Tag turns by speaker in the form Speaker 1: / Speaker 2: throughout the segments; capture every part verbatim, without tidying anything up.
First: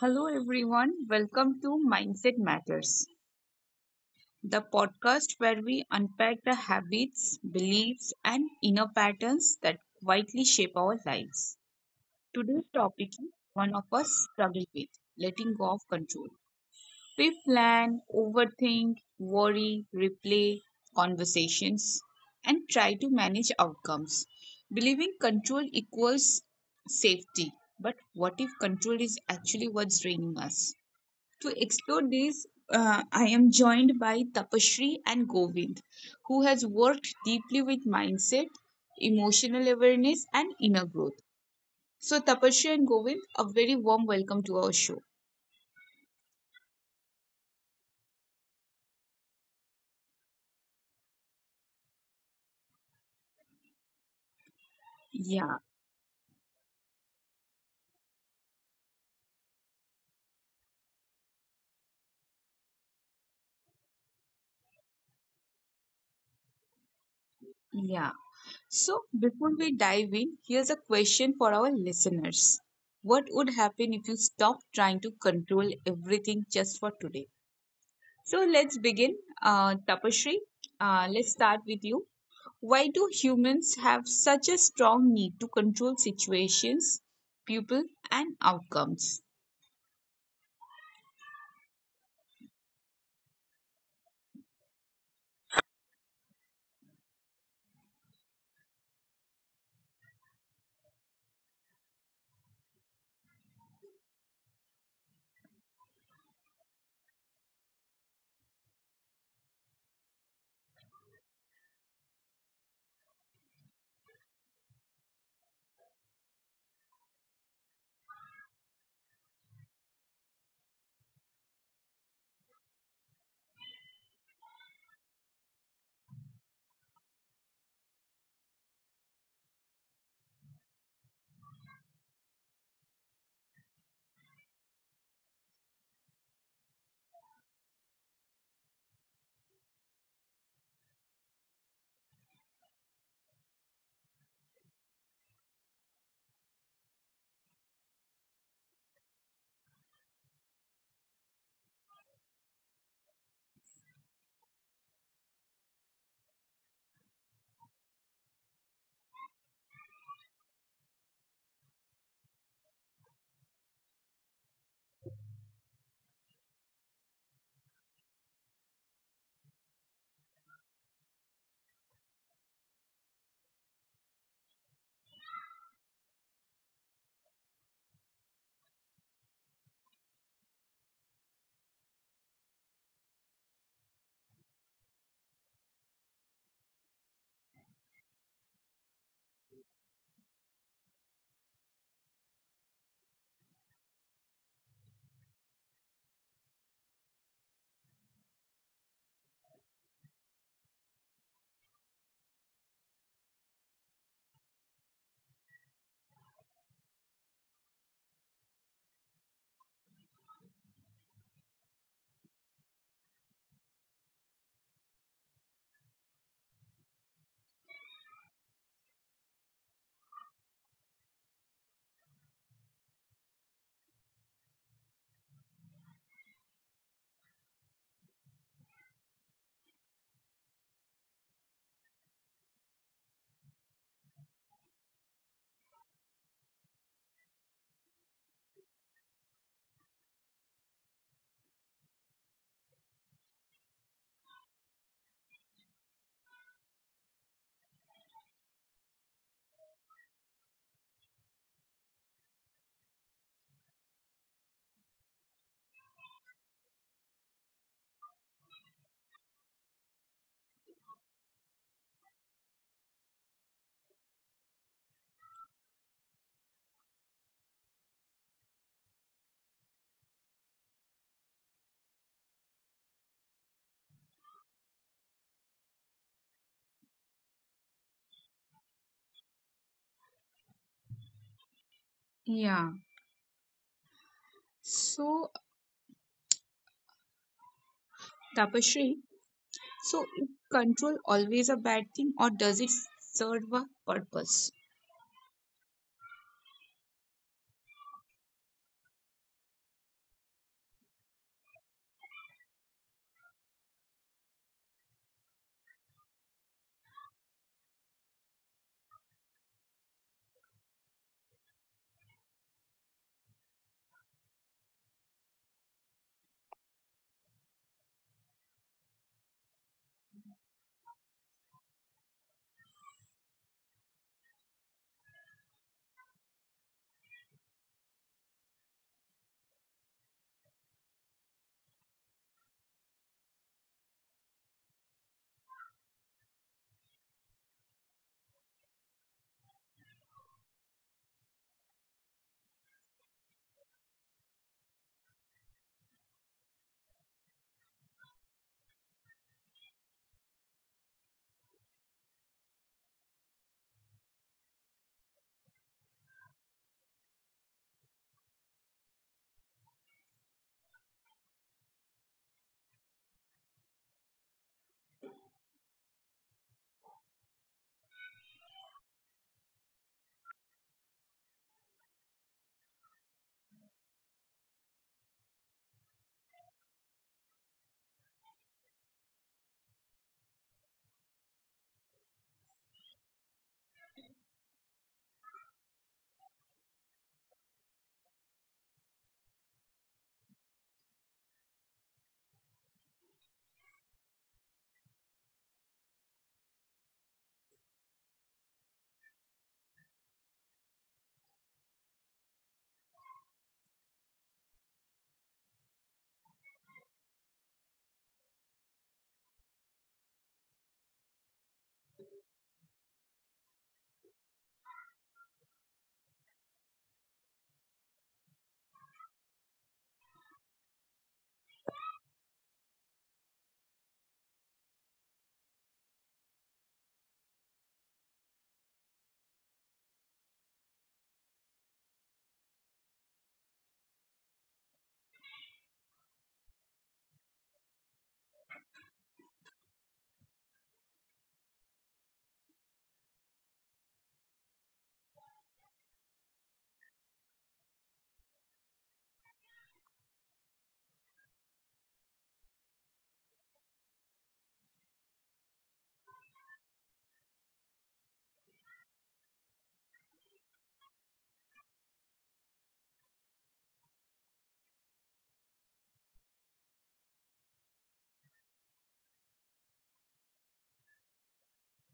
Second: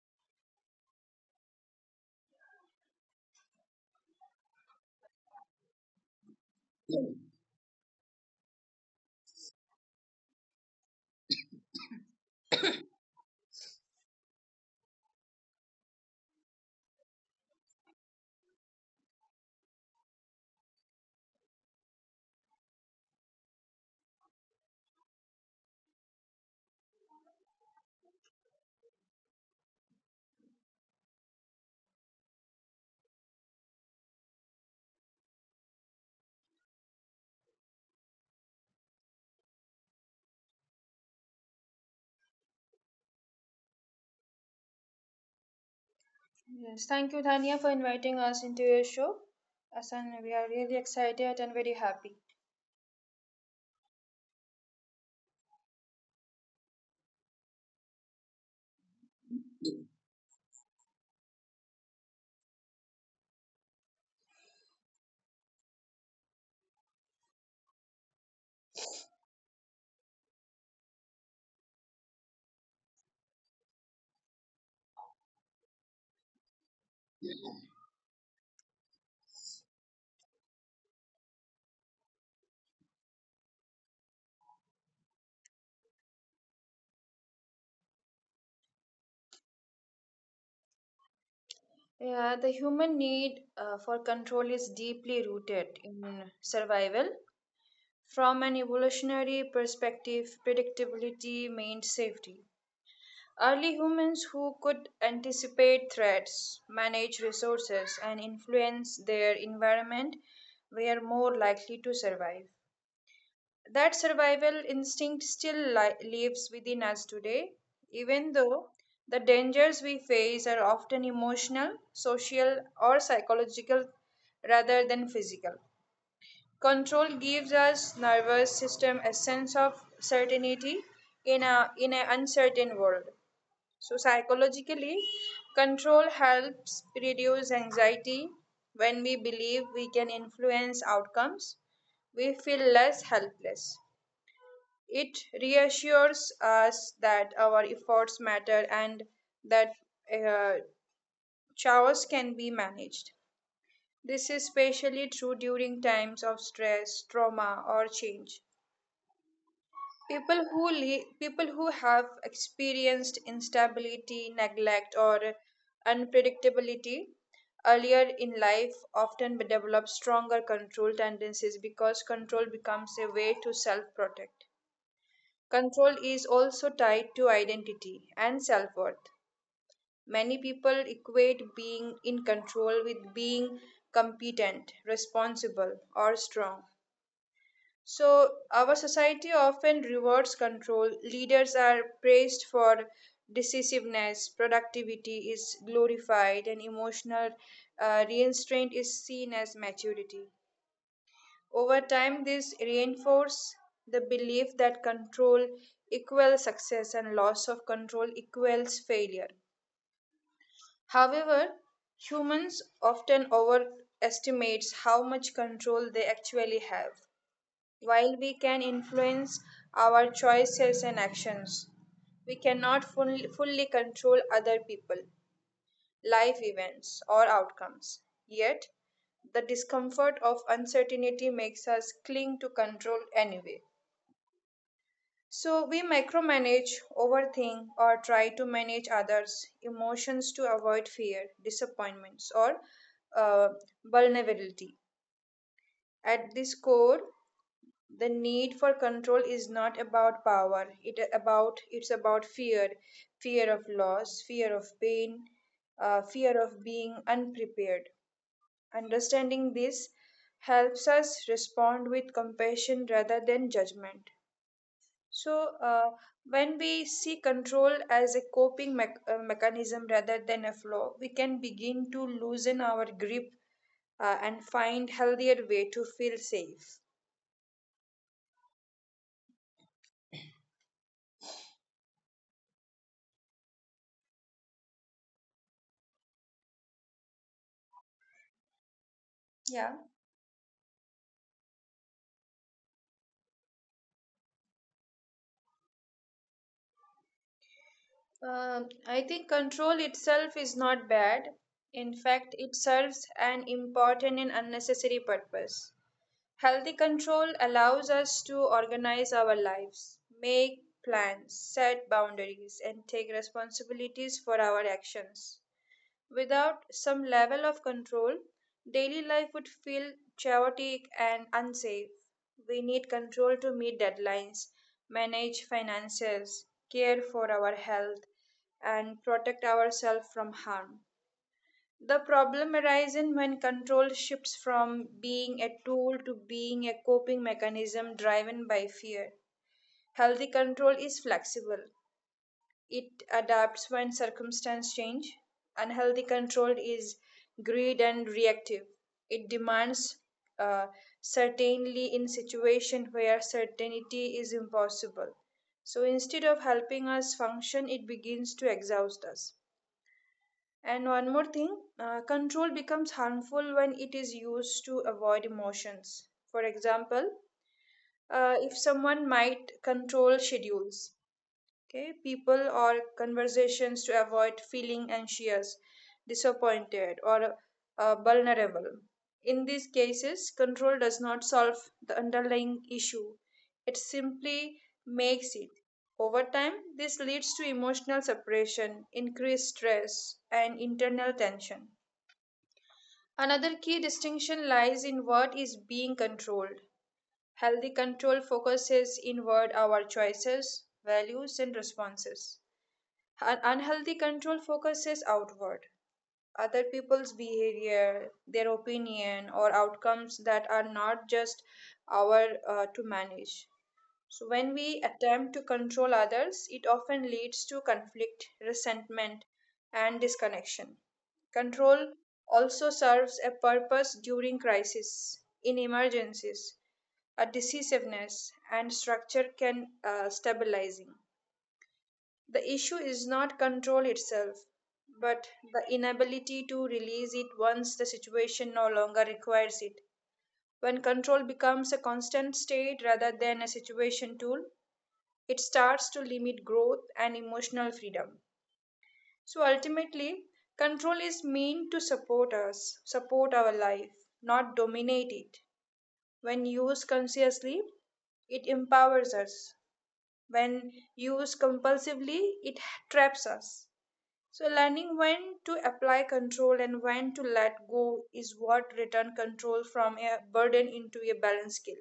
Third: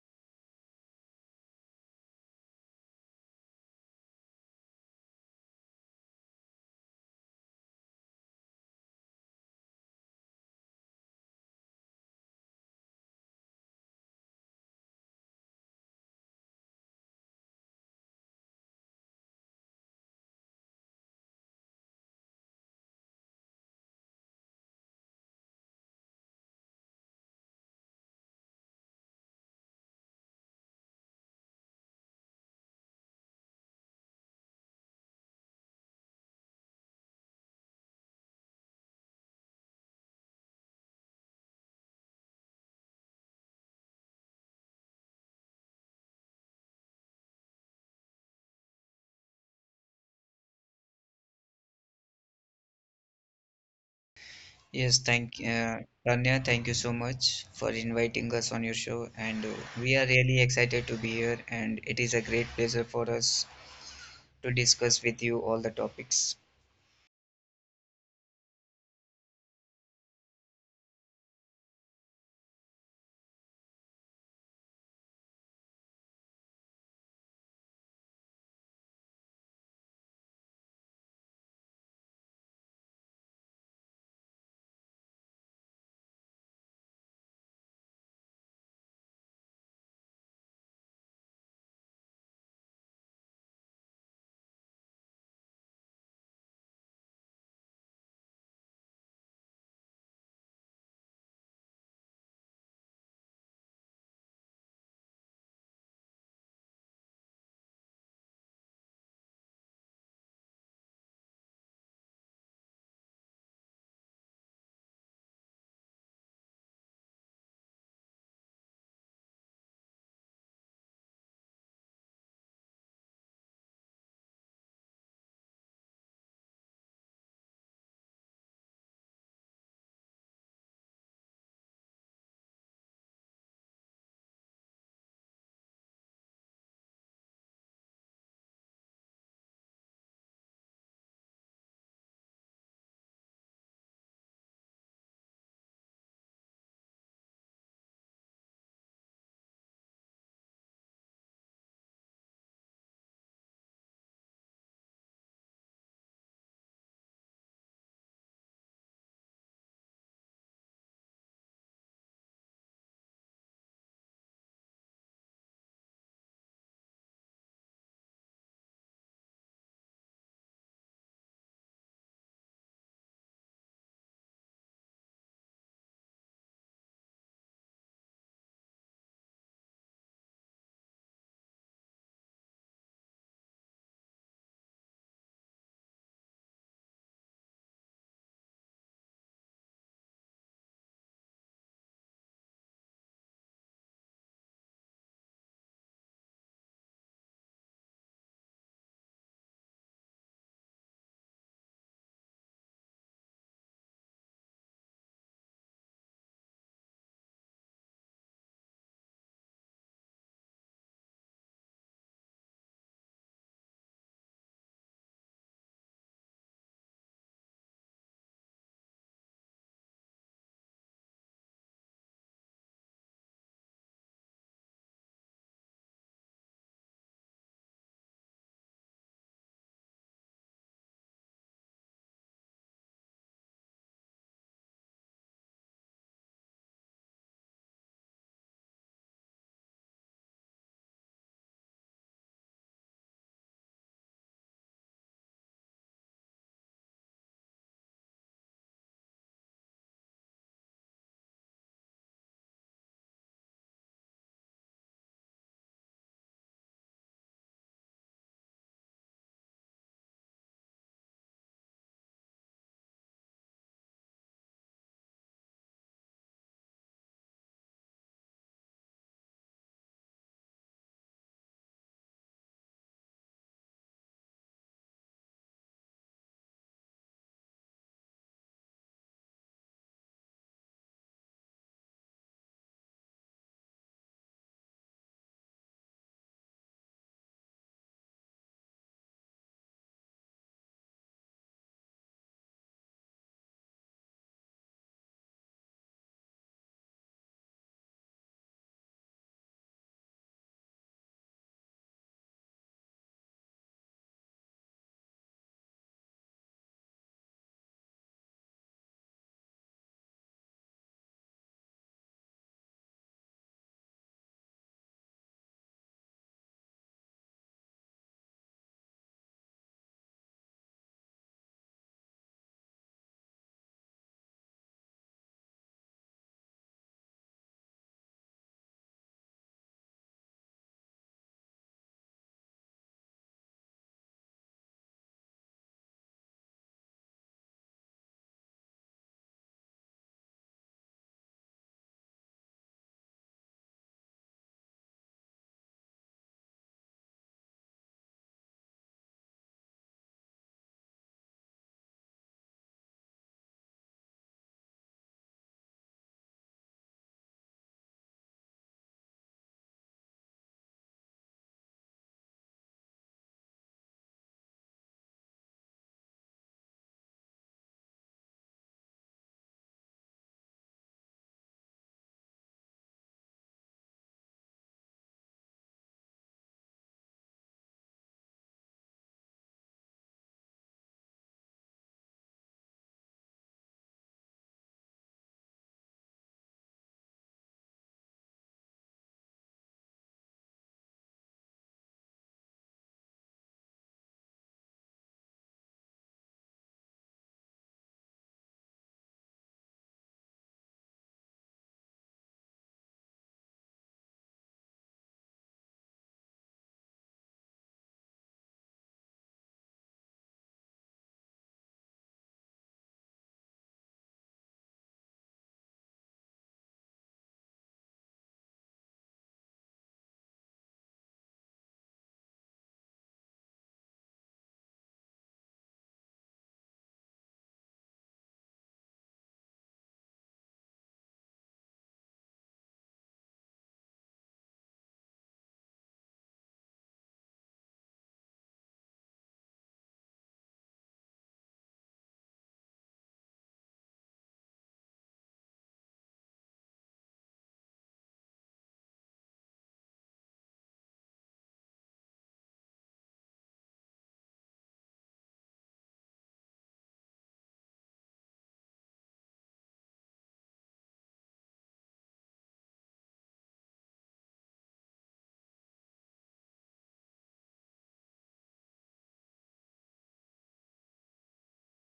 Speaker 1: Hello, everyone. Welcome to Mindset Matters, the podcast where we unpack the habits, beliefs, and inner patterns that quietly shape our lives. Today's topic is one of us struggle with letting go of control. We plan, overthink, worry, replay conversations, and try to manage outcomes, believing control equals safety. But what if control is actually what's draining us? To explore this, uh, I am joined by Tapashri and Govind, who has worked deeply with mindset, emotional awareness, and inner growth. So, Tapashri and Govind, a very warm welcome to our show.
Speaker 2: Yes, thank you, Dhania, for inviting us into your show. Asan, we are really excited and very happy.
Speaker 3: Yes, thank
Speaker 1: Yeah,
Speaker 3: uh, Tanya, thank you so much for inviting us on your show, and uh, we are really excited to be here, and it is a great pleasure for us to discuss with you all the topics.
Speaker 1: yeah. So, before we dive in, here's a question for our listeners. What would happen if you stopped trying to control everything just for today? So, let's begin. Uh, Tapashri, uh, let's start with you. Why do humans have such a strong need to control situations, people, and outcomes?
Speaker 2: Yeah, the human need uh, for control is deeply rooted in survival. From an evolutionary perspective, predictability meant safety. Early humans who could anticipate threats, manage resources, and influence their environment were more likely to survive. That survival instinct still li- lives within us today, even though the dangers we face are often emotional, social, or psychological rather than physical. Control gives us nervous system a sense of certainty in a in an uncertain world. So psychologically, control helps reduce anxiety when we believe we can influence outcomes we feel less helpless. It reassures us that our efforts matter and that uh, chaos can be managed. This is especially true during times of stress, trauma, or change. People who li- people who have experienced instability, neglect, or unpredictability earlier in life often develop stronger control tendencies because control becomes a way to self-protect. Control is also tied to identity and self worth. Many people equate being in control with being competent, responsible, or strong. So, our society often rewards control. Leaders are praised for decisiveness, productivity is glorified, and emotional uh, restraint is seen as maturity. Over time, this reinforces the belief that control equals success and loss of control equals failure. However, humans often overestimate how much control they actually have. While we can influence our choices and actions, we cannot fully, fully control other people life events, or outcomes. Yet, the discomfort of uncertainty makes us cling to control anyway. So, we micromanage, overthink, or try to manage others' emotions to avoid fear, disappointments, or uh, vulnerability. At this core, the need for control is not about power. It about it's about fear, fear of loss, fear of pain, uh, fear of being unprepared. Understanding this helps us respond with compassion rather than judgment. So, uh, when we see control as a coping mech- uh, mechanism rather than a flaw, we can begin to loosen our grip uh, and find healthier way to feel safe.
Speaker 1: Yeah. So, Tapashri,
Speaker 2: Yeah,
Speaker 1: so is control always a bad thing or does it serve a purpose?
Speaker 2: Um I think control itself is not bad. In fact, it serves an important and unnecessary purpose. Healthy control allows us to organize our lives, make plans, set boundaries, and take responsibilities for our actions. Without some level of control, daily life would feel chaotic and unsafe. We need control to meet deadlines, manage finances, care for our health, and protect ourselves from harm. The problem arises when control shifts from being a tool to being a coping mechanism driven by fear. Healthy control is flexible, it adapts when circumstances change. Unhealthy control is greed and reactive, it demands uh, certainly in situations where certainty is impossible. So instead of helping us function, it begins to exhaust us. And one more thing, uh, control becomes harmful when it is used to avoid emotions. For example, uh, if someone might control schedules, okay people or conversations to avoid feeling anxious disappointed or uh, vulnerable in these cases control does not solve the underlying issue, it simply makes it, over time, this leads to emotional separation, increased stress, and internal tension. Another key distinction lies in what is being controlled. Healthy control focuses inward, our choices, values, and responses, an unhealthy control focuses outward, other people's behavior, their opinion, or outcomes that are not just our uh, to manage. So, when we attempt to control others, it often leads to conflict, resentment, and disconnection. Control also serves a purpose during crisis, in emergencies, a decisiveness, and structure can uh, stabilizing. The issue is not control itself, but the inability to release it once the situation no longer requires it. When control becomes a constant state rather than a situation tool, it starts to limit growth and emotional freedom. So ultimately, control is meant to support us, support our life, not dominate it. When used consciously, it empowers us. When used compulsively, it traps us. So, learning when to apply control and when to let go is what return control from a burden into a balanced skill.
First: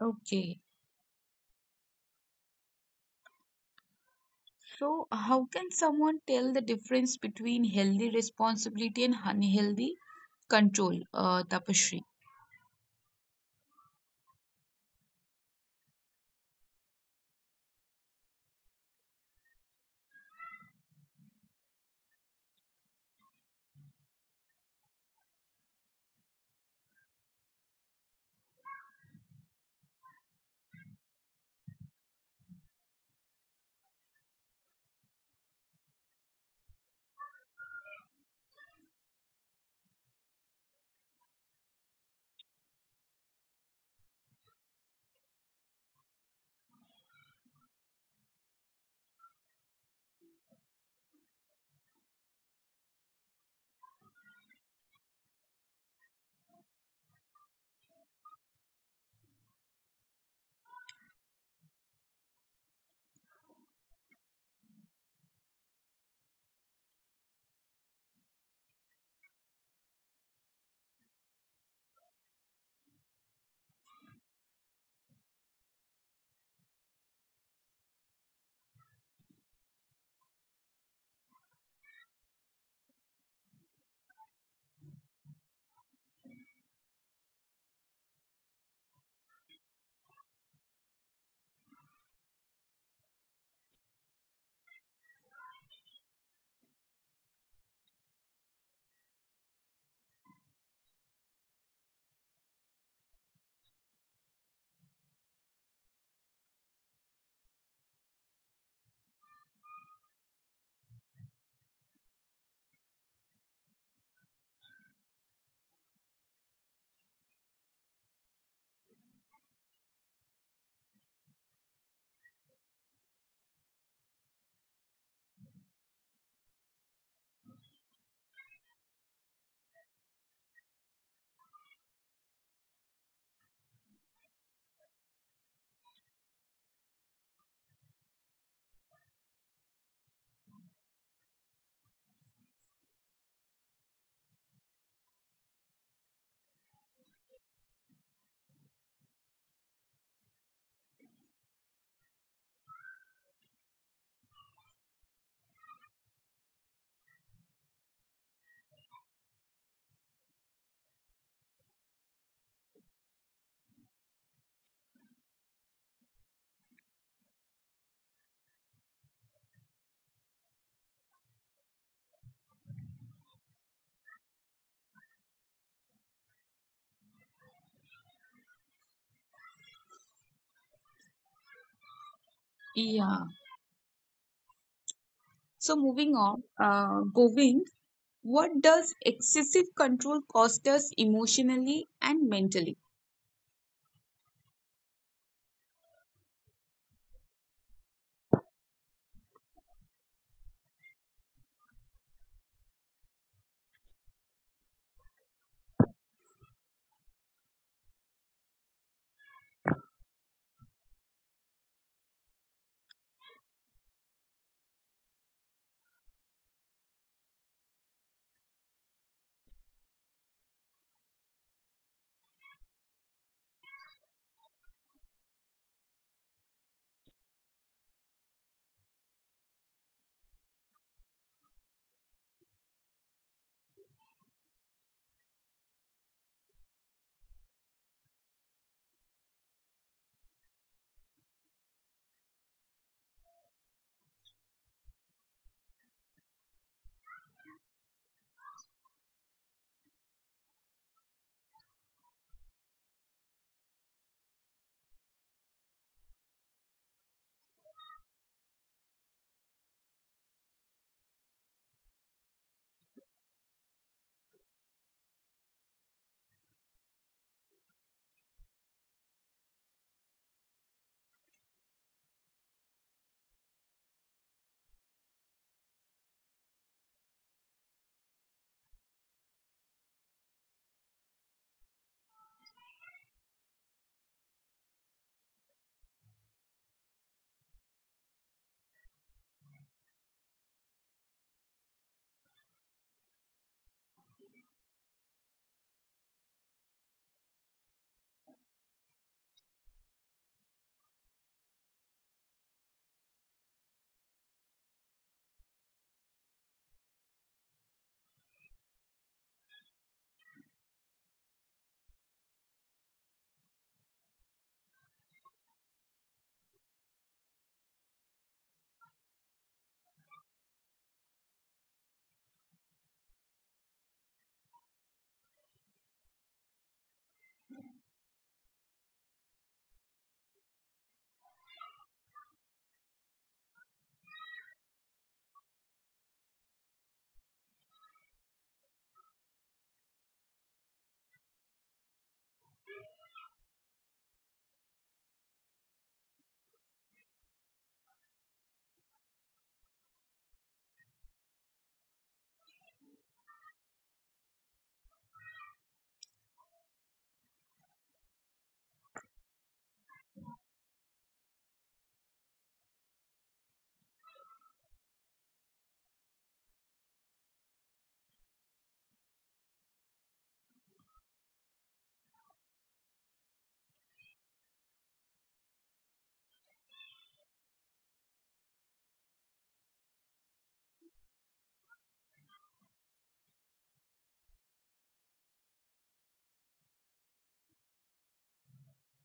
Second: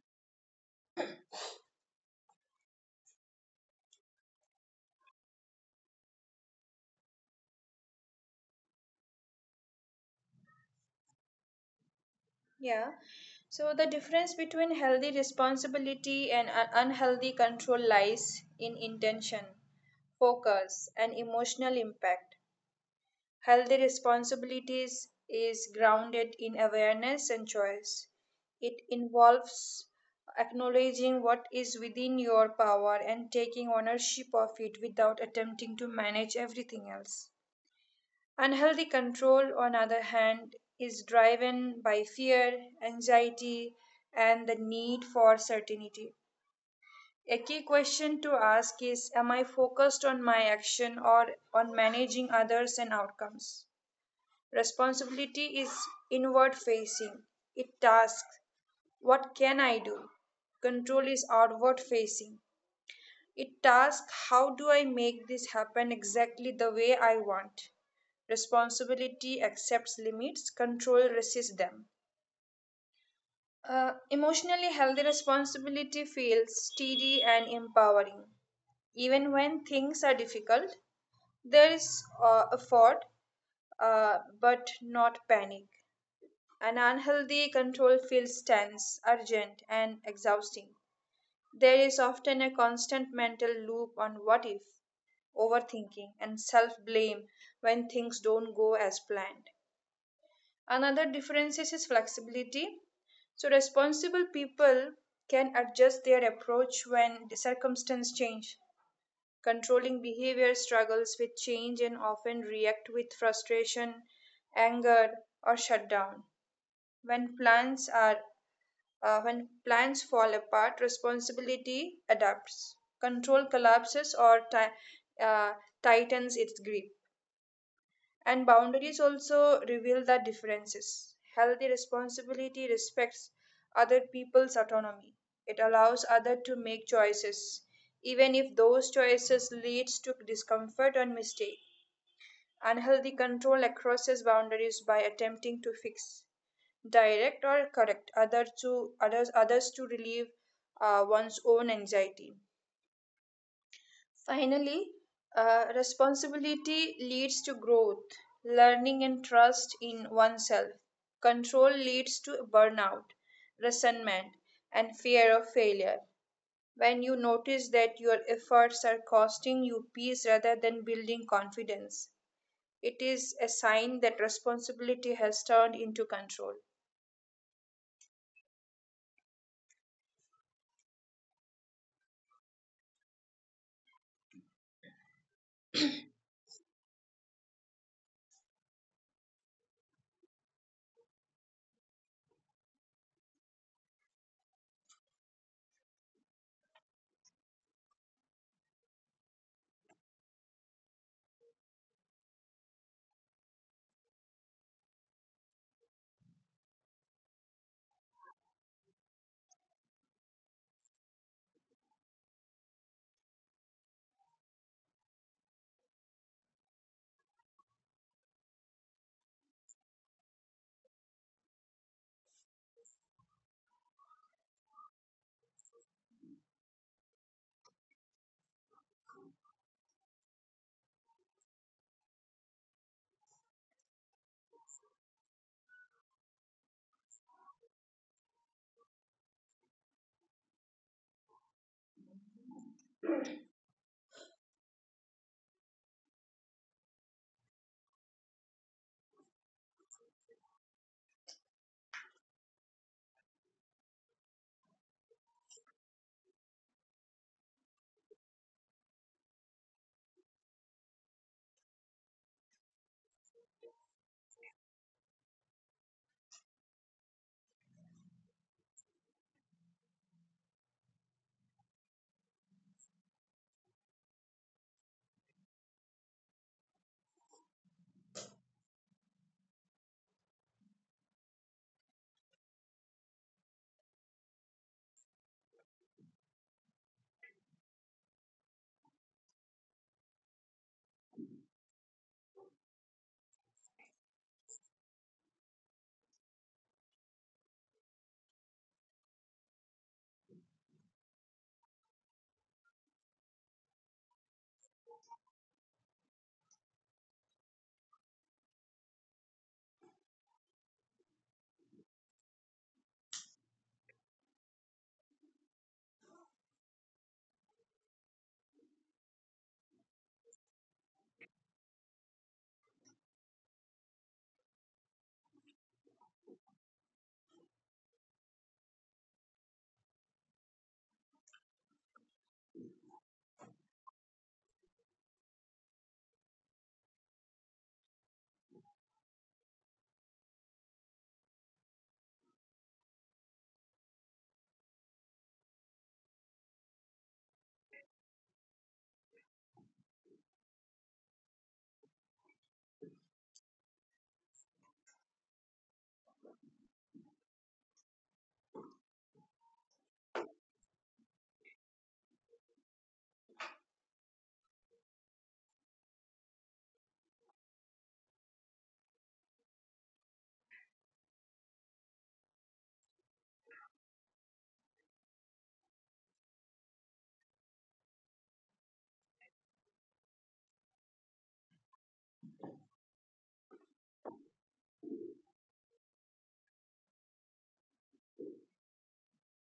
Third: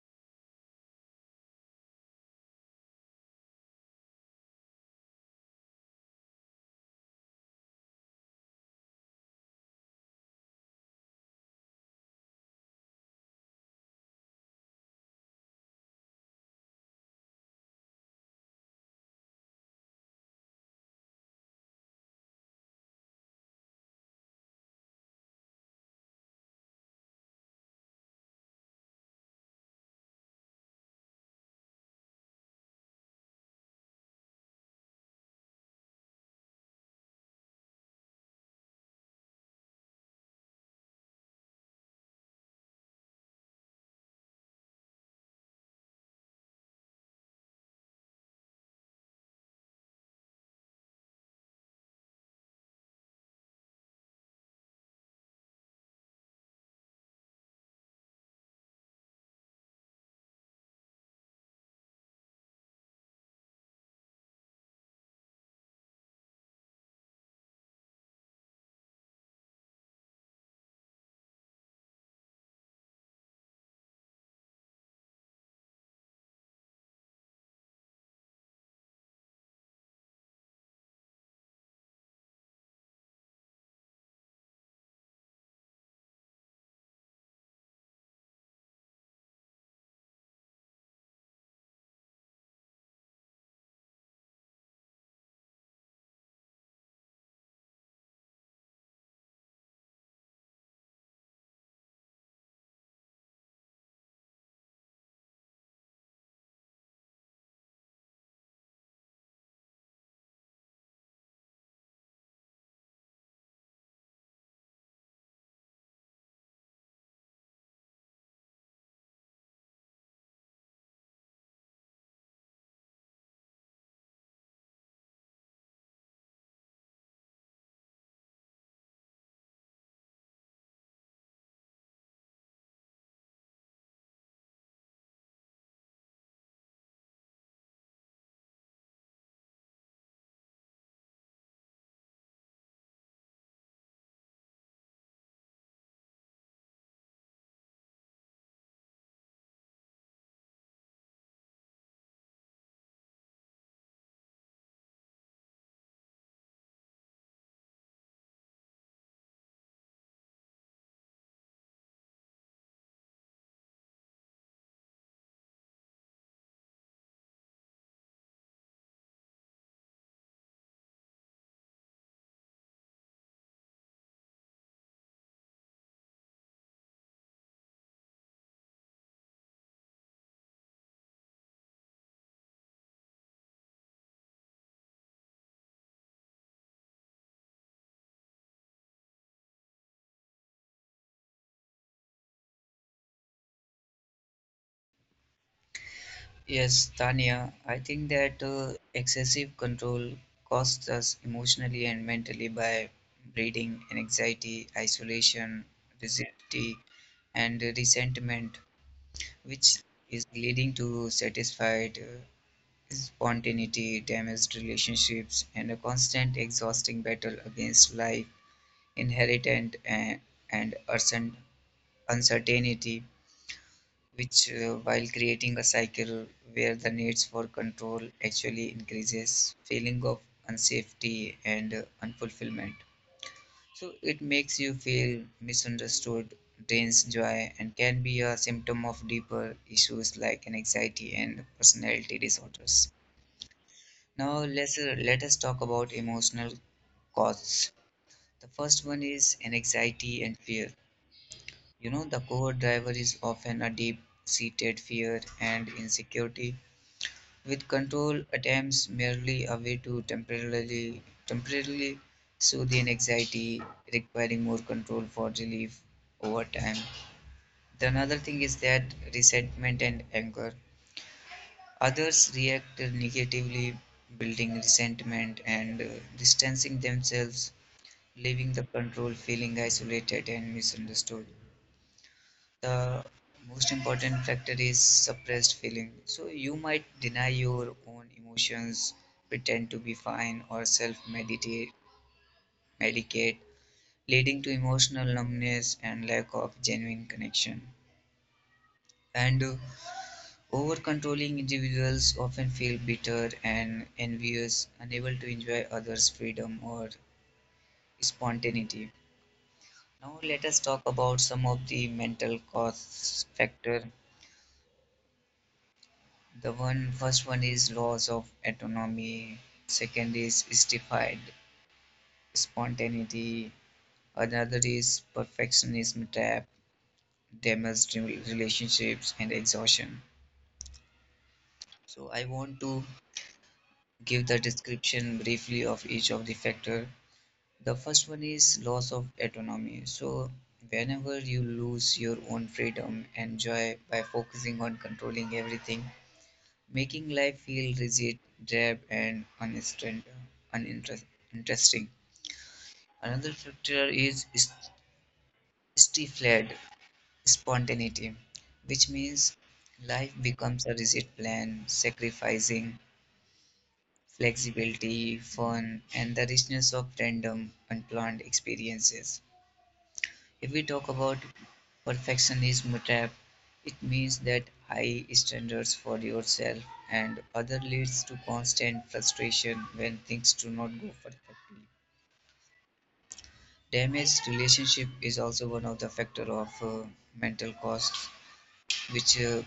Speaker 1: Okay. So, how can someone tell the difference between healthy responsibility and unhealthy control, uh, Tapashri?
Speaker 2: Yeah. So, the difference between healthy responsibility and un- unhealthy control lies in intention, focus, and emotional impact. Healthy responsibilities is grounded in awareness and choice. It involves acknowledging what is within your power and taking ownership of it without attempting to manage everything else. Unhealthy control, on the other hand, is driven by fear, anxiety, and the need for certainty. A key question to ask is, am I focused on my action or on managing others and outcomes? Responsibility is inward facing. It tasks, what can I do? Control is outward facing. It tasks, how do I make this happen exactly the way I want? Responsibility accepts limits, control resists them. Uh, emotionally healthy responsibility feels steady and empowering. Even when things are difficult, there is uh, effort, uh, but not panic. An unhealthy control feels tense, urgent, and exhausting. There is often a constant mental loop on what if, overthinking, and self blame when things don't go as planned. Another difference is his flexibility. So, responsible people can adjust their approach when the circumstances change. Controlling behavior struggles with change and often react with frustration, anger, or shutdown. When plans are Uh, when plans fall apart, responsibility adapts. Control collapses or ti- uh, tightens its grip. And boundaries also reveal the differences. Healthy responsibility respects other people's autonomy. It allows others to make choices, even if those choices leads to discomfort or mistake. Unhealthy control crosses boundaries by attempting to fix direct or correct other to others others to relieve uh, one's own anxiety, finally, uh, responsibility leads to growth, learning, and trust in oneself. Control leads to burnout, resentment, and fear of failure. When you notice that your efforts are costing you peace rather than building confidence, it is a sign that responsibility has turned into control.
Speaker 1: Yeah. So, moving on, uh, Govind, what does excessive control cost us emotionally and mentally?
Speaker 3: Yes, Tanya, I think that uh, excessive control costs us emotionally and mentally by breeding anxiety, isolation, rigidity, and resentment, which is leading to satisfied, uh, spontaneity, damaged relationships, and a constant exhausting battle against life, inherent and, and uncer- uncertainty, which, uh, while creating a cycle where the needs for control actually increases, feeling of unsafety and uh, unfulfillment. So it makes you feel misunderstood, drains joy, and can be a symptom of deeper issues like anxiety and personality disorders. Now let's uh, let us talk about emotional causes. The first one is anxiety and fear. You know, the core driver is often a deep-seated fear and insecurity, with control attempts merely a way to temporarily temporarily soothe the anxiety, requiring more control for relief over time. The another thing is that resentment and anger. Others react negatively, building resentment and uh, distancing themselves, leaving the control, feeling isolated and misunderstood. The most important factor is suppressed feeling. So you might deny your own emotions, pretend to be fine, or self medicate, medicate, leading to emotional numbness and lack of genuine connection. And uh, over controlling individuals often feel bitter and envious, unable to enjoy others' freedom or spontaneity. Now let us talk about some of the mental cost factor. The one first one is loss of autonomy, second is justified spontaneity, another is perfectionism trap, damaged relationships and exhaustion. So I want to give the description briefly of each of the factor. The first one is loss of autonomy. So, whenever you lose your own freedom and joy by focusing on controlling everything, making life feel rigid, drab, and uninterest- uninteresting. Another factor is st- stifled spontaneity, which means life becomes a rigid plan, sacrificing flexibility, fun, and the richness of random, unplanned experiences. If we talk about perfectionism trap, it means that high standards for yourself and other leads to constant frustration when things do not go perfectly. Damaged relationship is also one of the factor of uh, mental costs, which uh,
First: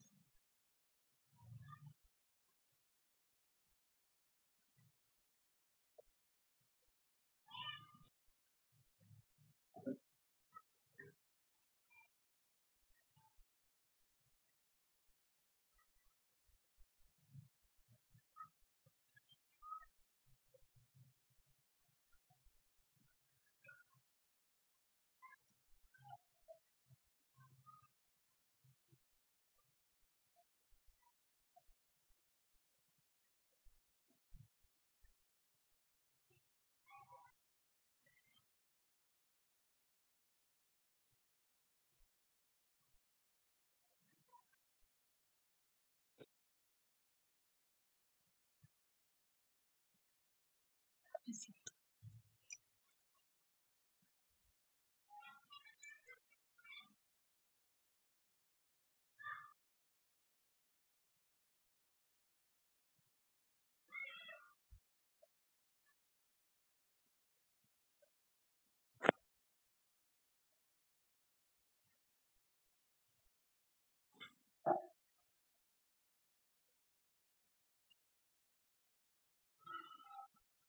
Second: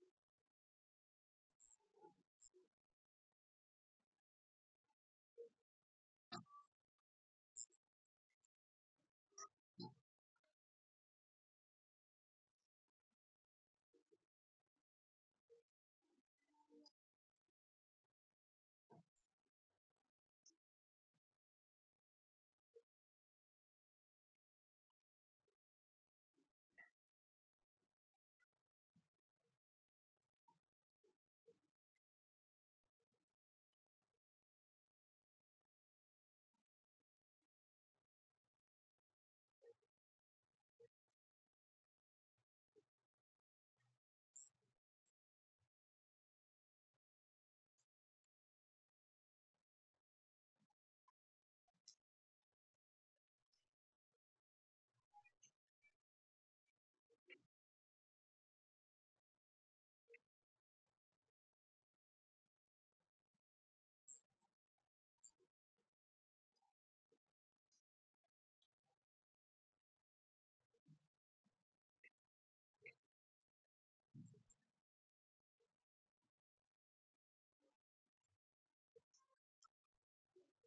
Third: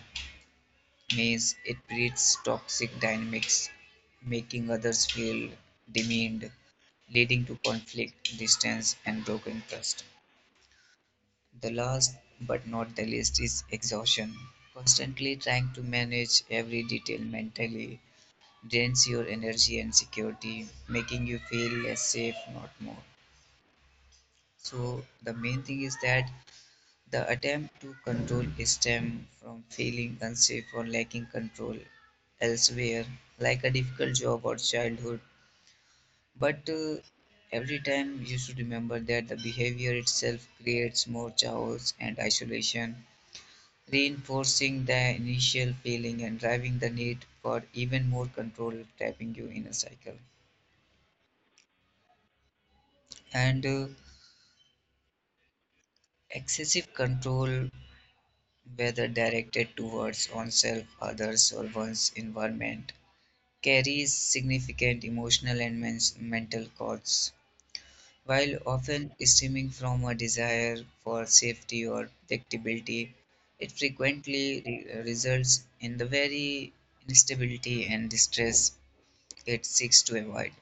Speaker 3: means it breeds toxic dynamics, making others feel demeaned, leading to conflict, distance, and broken trust. The last but not the least is exhaustion. Constantly trying to manage every detail mentally drains your energy and security, making you feel less safe, not more. So, the main thing is that the attempt to control stem from feeling unsafe or lacking control elsewhere, like a difficult job or childhood. But uh, every time you should remember that the behavior itself creates more chaos and isolation, reinforcing the initial feeling and driving the need for even more control, trapping you in a cycle. And uh, excessive control, whether directed towards oneself, others, or one's environment, carries significant emotional and men- mental costs. While often stemming from a desire for safety or predictability, it frequently re- results in the very instability and distress that seeks to avoid.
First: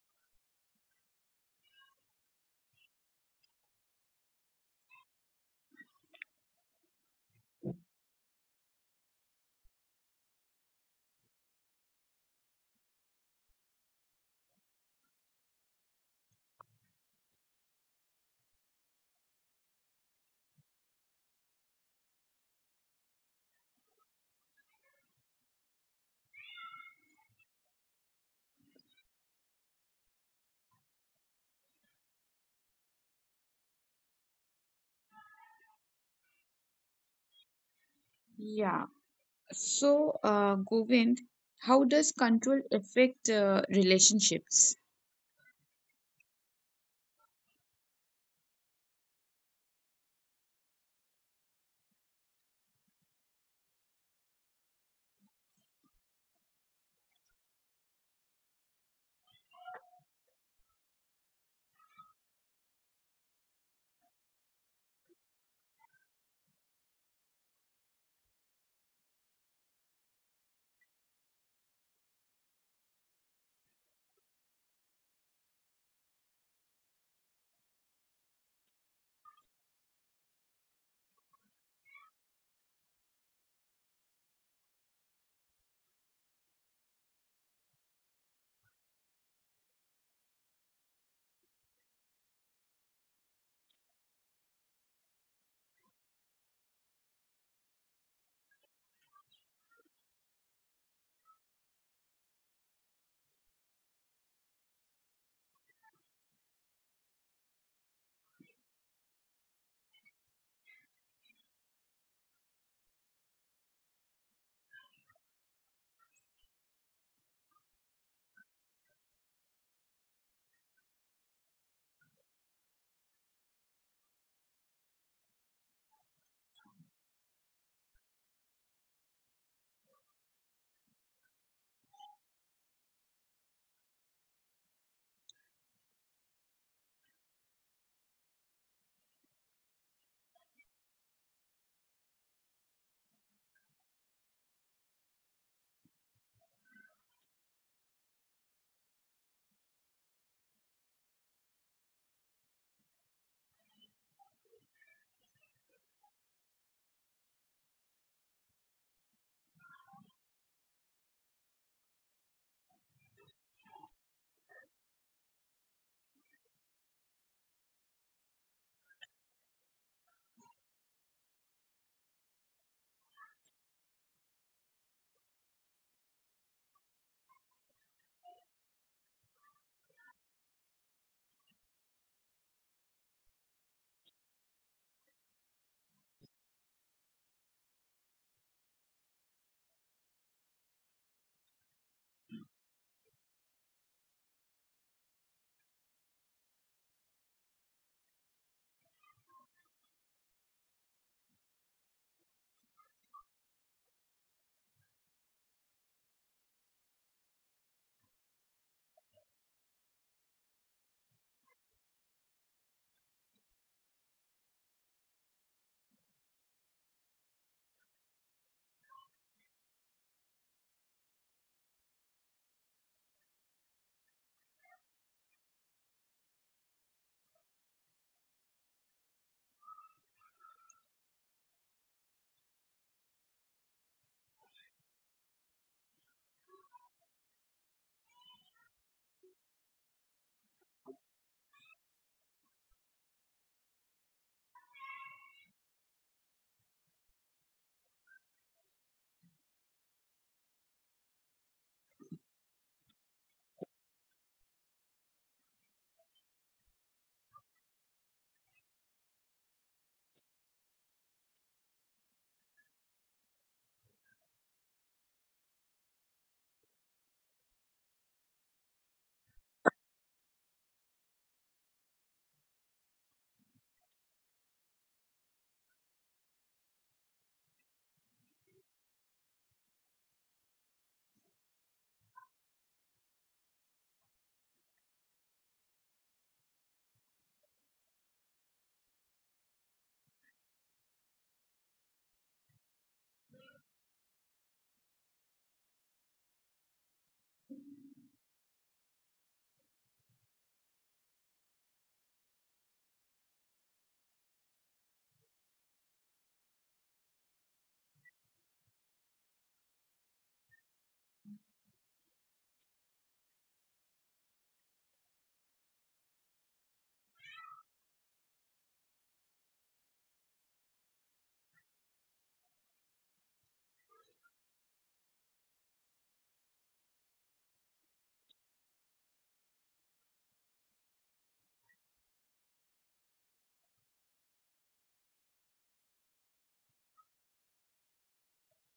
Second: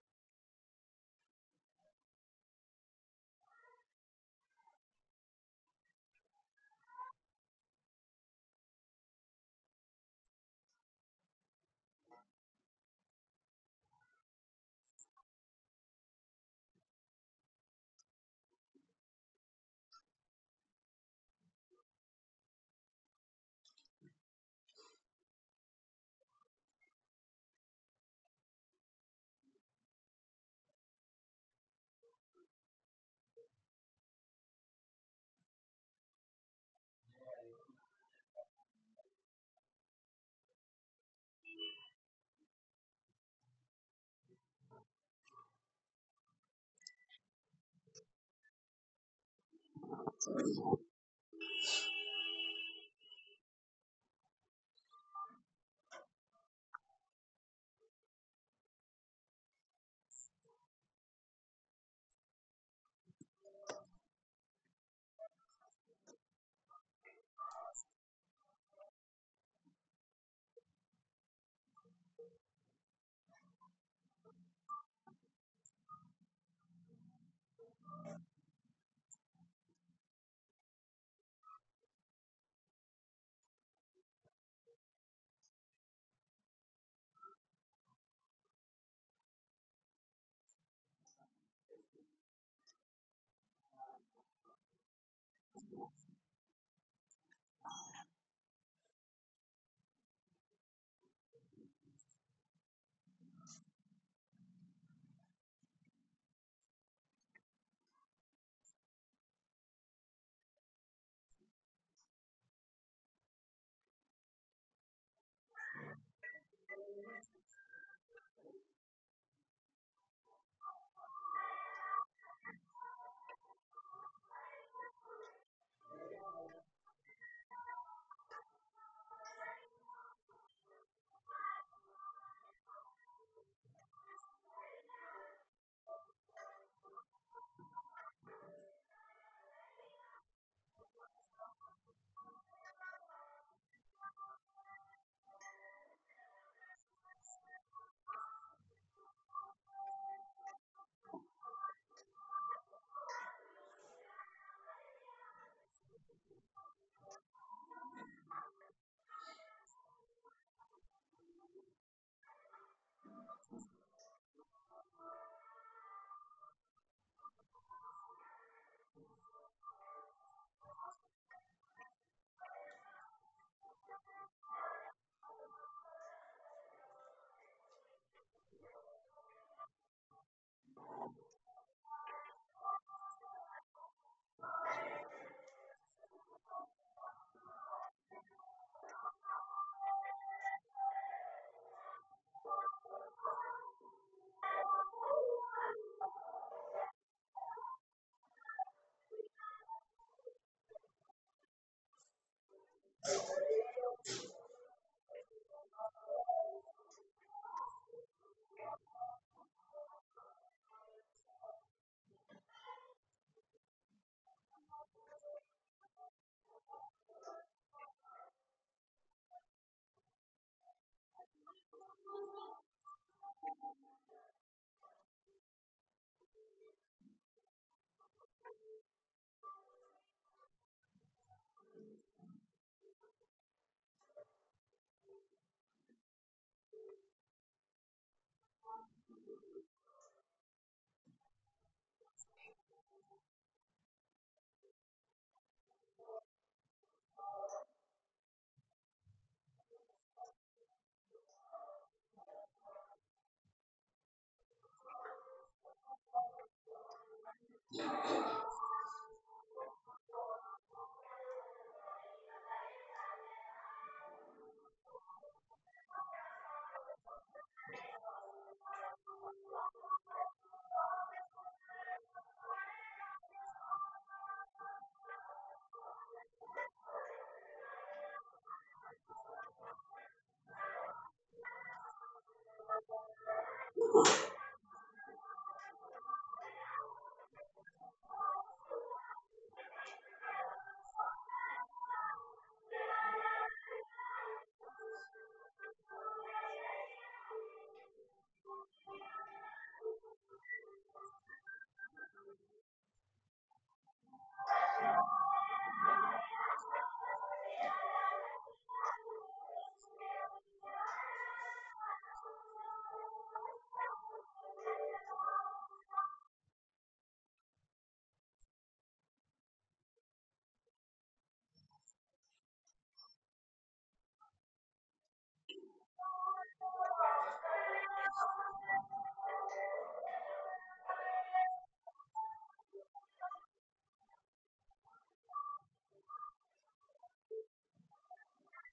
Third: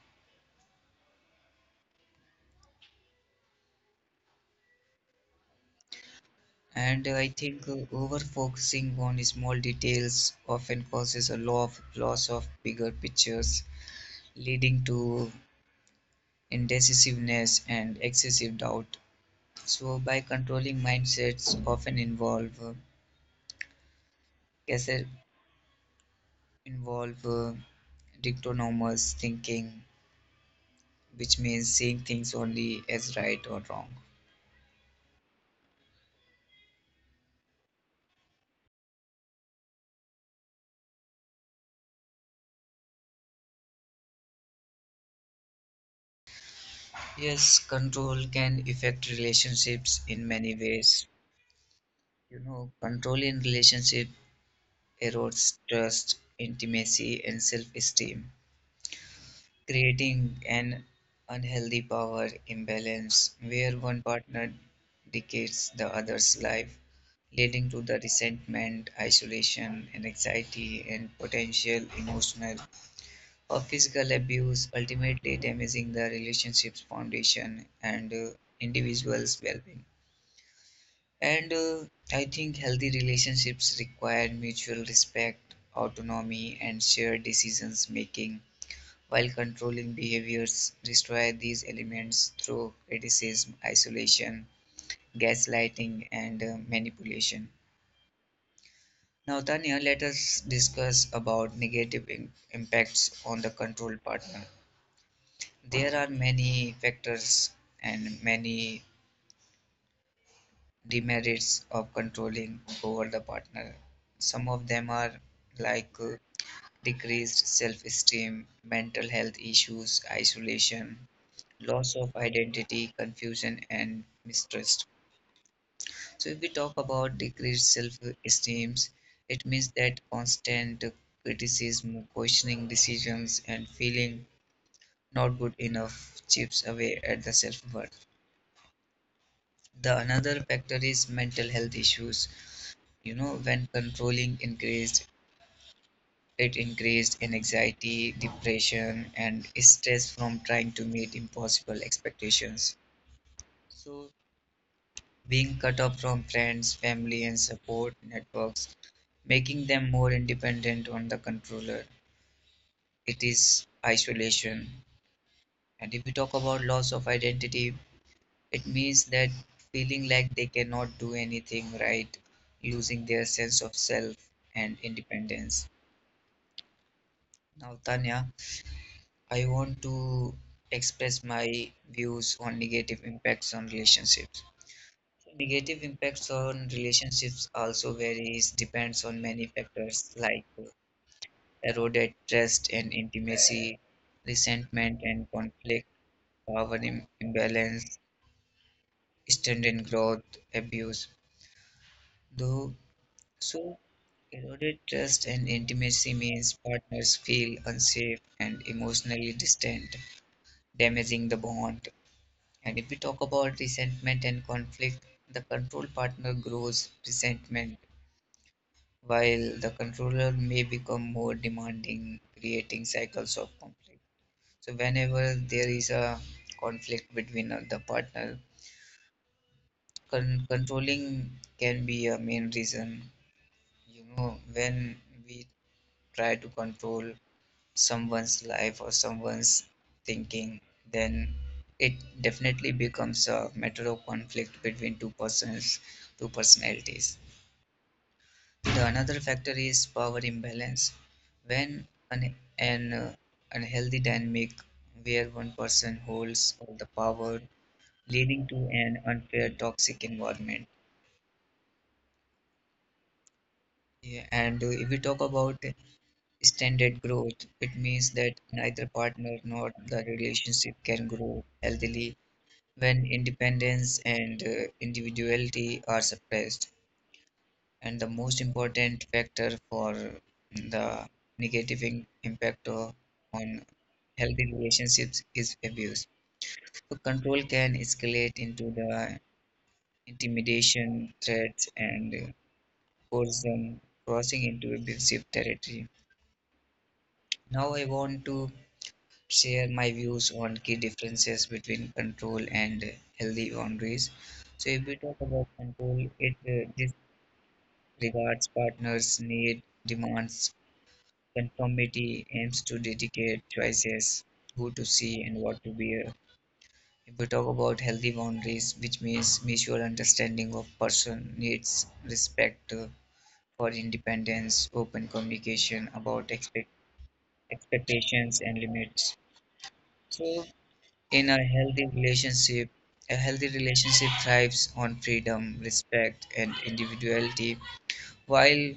Speaker 3: And I think uh, over focusing on small details often causes a lot of loss of bigger pictures, leading to indecisiveness and excessive doubt. So, by controlling mindsets, often involve uh, guess it involve uh, dictonomous thinking, which means seeing things only as right or wrong.
Speaker 1: Yeah. So, uh, Govind, how does control affect uh, relationships?
Speaker 3: Yes, control can affect relationships in many ways. You know, control in relationships erodes trust, intimacy, and self esteem, creating an unhealthy power imbalance where one partner dictates the other's life, leading to the resentment, isolation, and anxiety, and potential emotional or physical abuse, ultimately damaging the relationship's foundation and uh, individual's well being. And uh, I think healthy relationships require mutual respect, autonomy, and shared decisions making, while controlling behaviors destroy these elements through criticism, isolation, gaslighting, and uh, manipulation. Now, Tanya, let us discuss about negative im- impacts on the control partner. There are many factors and many demerits of controlling over the partner. Some of them are like uh, decreased self esteem, mental health issues, isolation, loss of identity, confusion, and mistrust. So, if we talk about decreased self esteem, it means that constant criticism, questioning decisions, and feeling not good enough chips away at the self worth. The another factor is mental health issues. You know, when controlling increased, it increased in anxiety, depression, and stress from trying to meet impossible expectations. So being cut off from friends, family, and support networks, making them more independent on the controller, it is isolation. And if we talk about loss of identity, it means that feeling like they cannot do anything right, losing their sense of self and independence. Now, Tanya, I want to express my views on negative impacts on relationships. Negative impacts on relationships also varies, depends on many factors like eroded trust and intimacy, resentment and conflict, power im- imbalance, stunted growth, abuse. Though, so eroded trust and intimacy means partners feel unsafe and emotionally distant, damaging the bond. And if we talk about resentment and conflict, the control partner grows resentment while the controller may become more demanding, creating cycles of conflict. So, whenever there is a conflict between uh, the partner, con- controlling can be a main reason. You know, when we try to control someone's life or someone's thinking, then it definitely becomes a matter of conflict between two persons, two personalities. The another factor is power imbalance. When an, an uh, unhealthy dynamic where one person holds all the power, leading to an unfair toxic environment. Yeah, and uh, if we talk about extended growth, it means that neither partner nor the relationship can grow healthily when independence and uh, individuality are suppressed. And the most important factor for the negative im- impact o- on healthy relationships is abuse. So control can escalate into the intimidation, threats, and coercion, crossing into abusive territory. Now I want to share my views on key differences between control and healthy boundaries. So, if we talk about control, it uh, disregards partners' need, demands, conformity, aims to dedicate choices, who to see and what to wear. If we talk about healthy boundaries, which means mutual understanding of person needs, respect uh, for independence, open communication about expect expectations and limits. So in a healthy relationship, a healthy relationship thrives on freedom, respect, and individuality, while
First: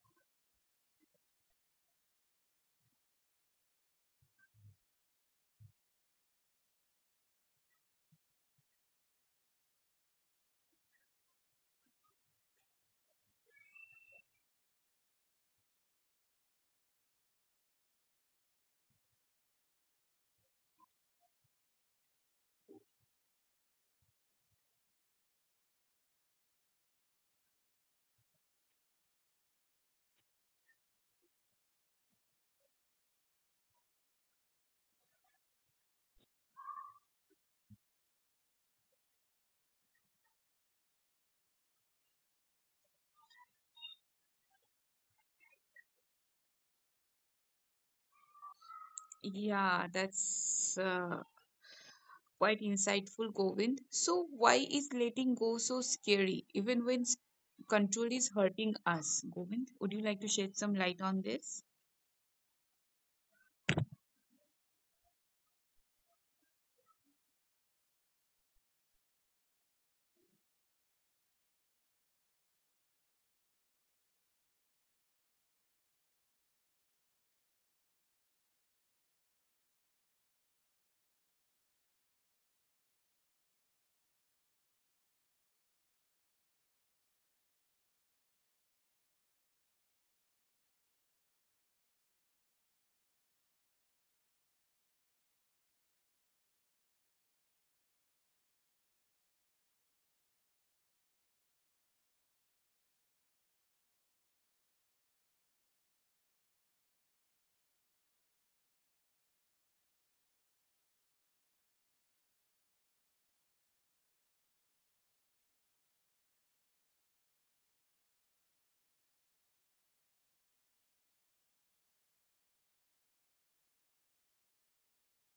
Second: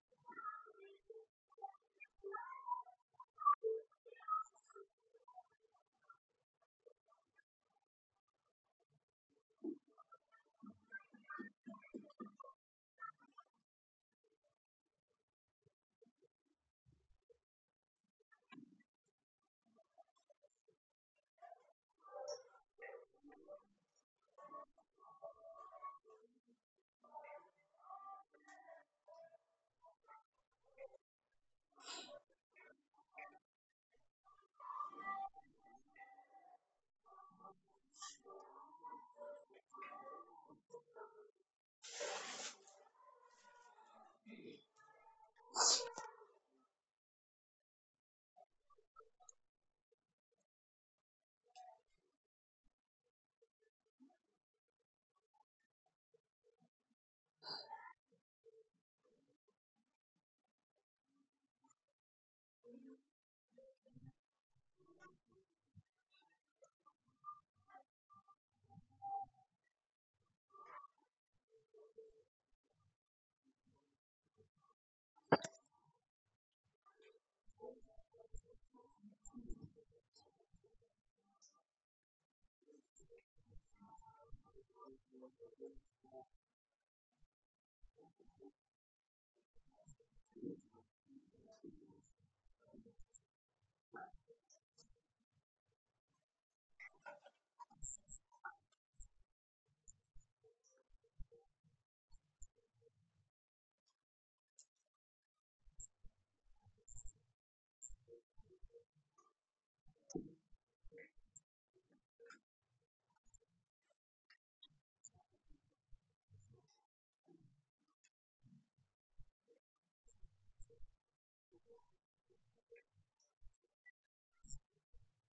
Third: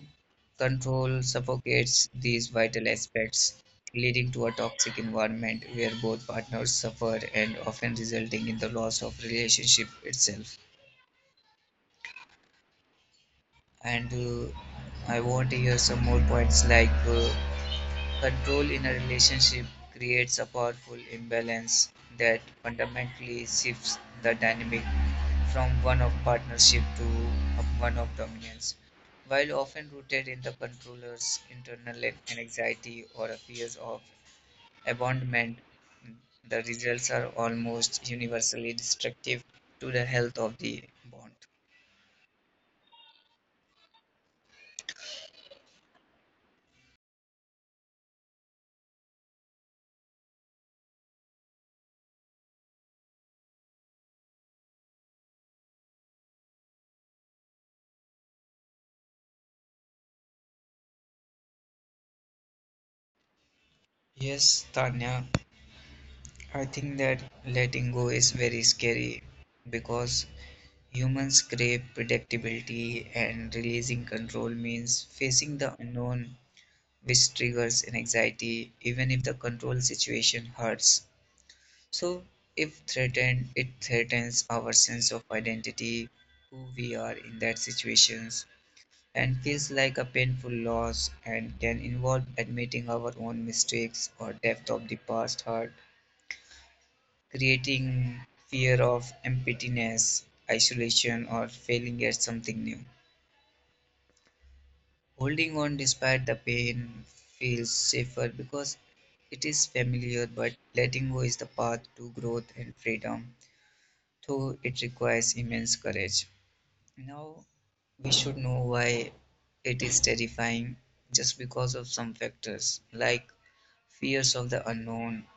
Speaker 3: control suffocates these vital aspects, leading to a toxic environment where both partners suffer and often resulting in the loss of relationship itself. And uh, I want to hear some more points like uh, control in a relationship creates a powerful imbalance that fundamentally shifts the dynamic from one of partnership to one of dominance. While often rooted in the controller's internal anxiety or a fear of abandonment, the results are almost universally destructive to the health of the bond.
Speaker 1: Yeah, that's uh, quite insightful, Govind. So, why is letting go so scary, even when s- control is hurting us? Govind, would you like to shed some light on this?
Speaker 3: Yes, Tanya, I think that letting go is very scary because humans crave predictability, and releasing control means facing the unknown, which triggers an anxiety, even if the control situation hurts. So, if threatened, it threatens our sense of identity, who we are in that situations, and feels like a painful loss and can involve admitting our own mistakes or depth of the past hurt, creating fear of emptiness, isolation, or failing at something new. Holding on despite the pain feels safer because it is familiar, but letting go is the path to growth and freedom, though it requires immense courage. Now we should know why it is terrifying, just because of some factors like fears of the unknown,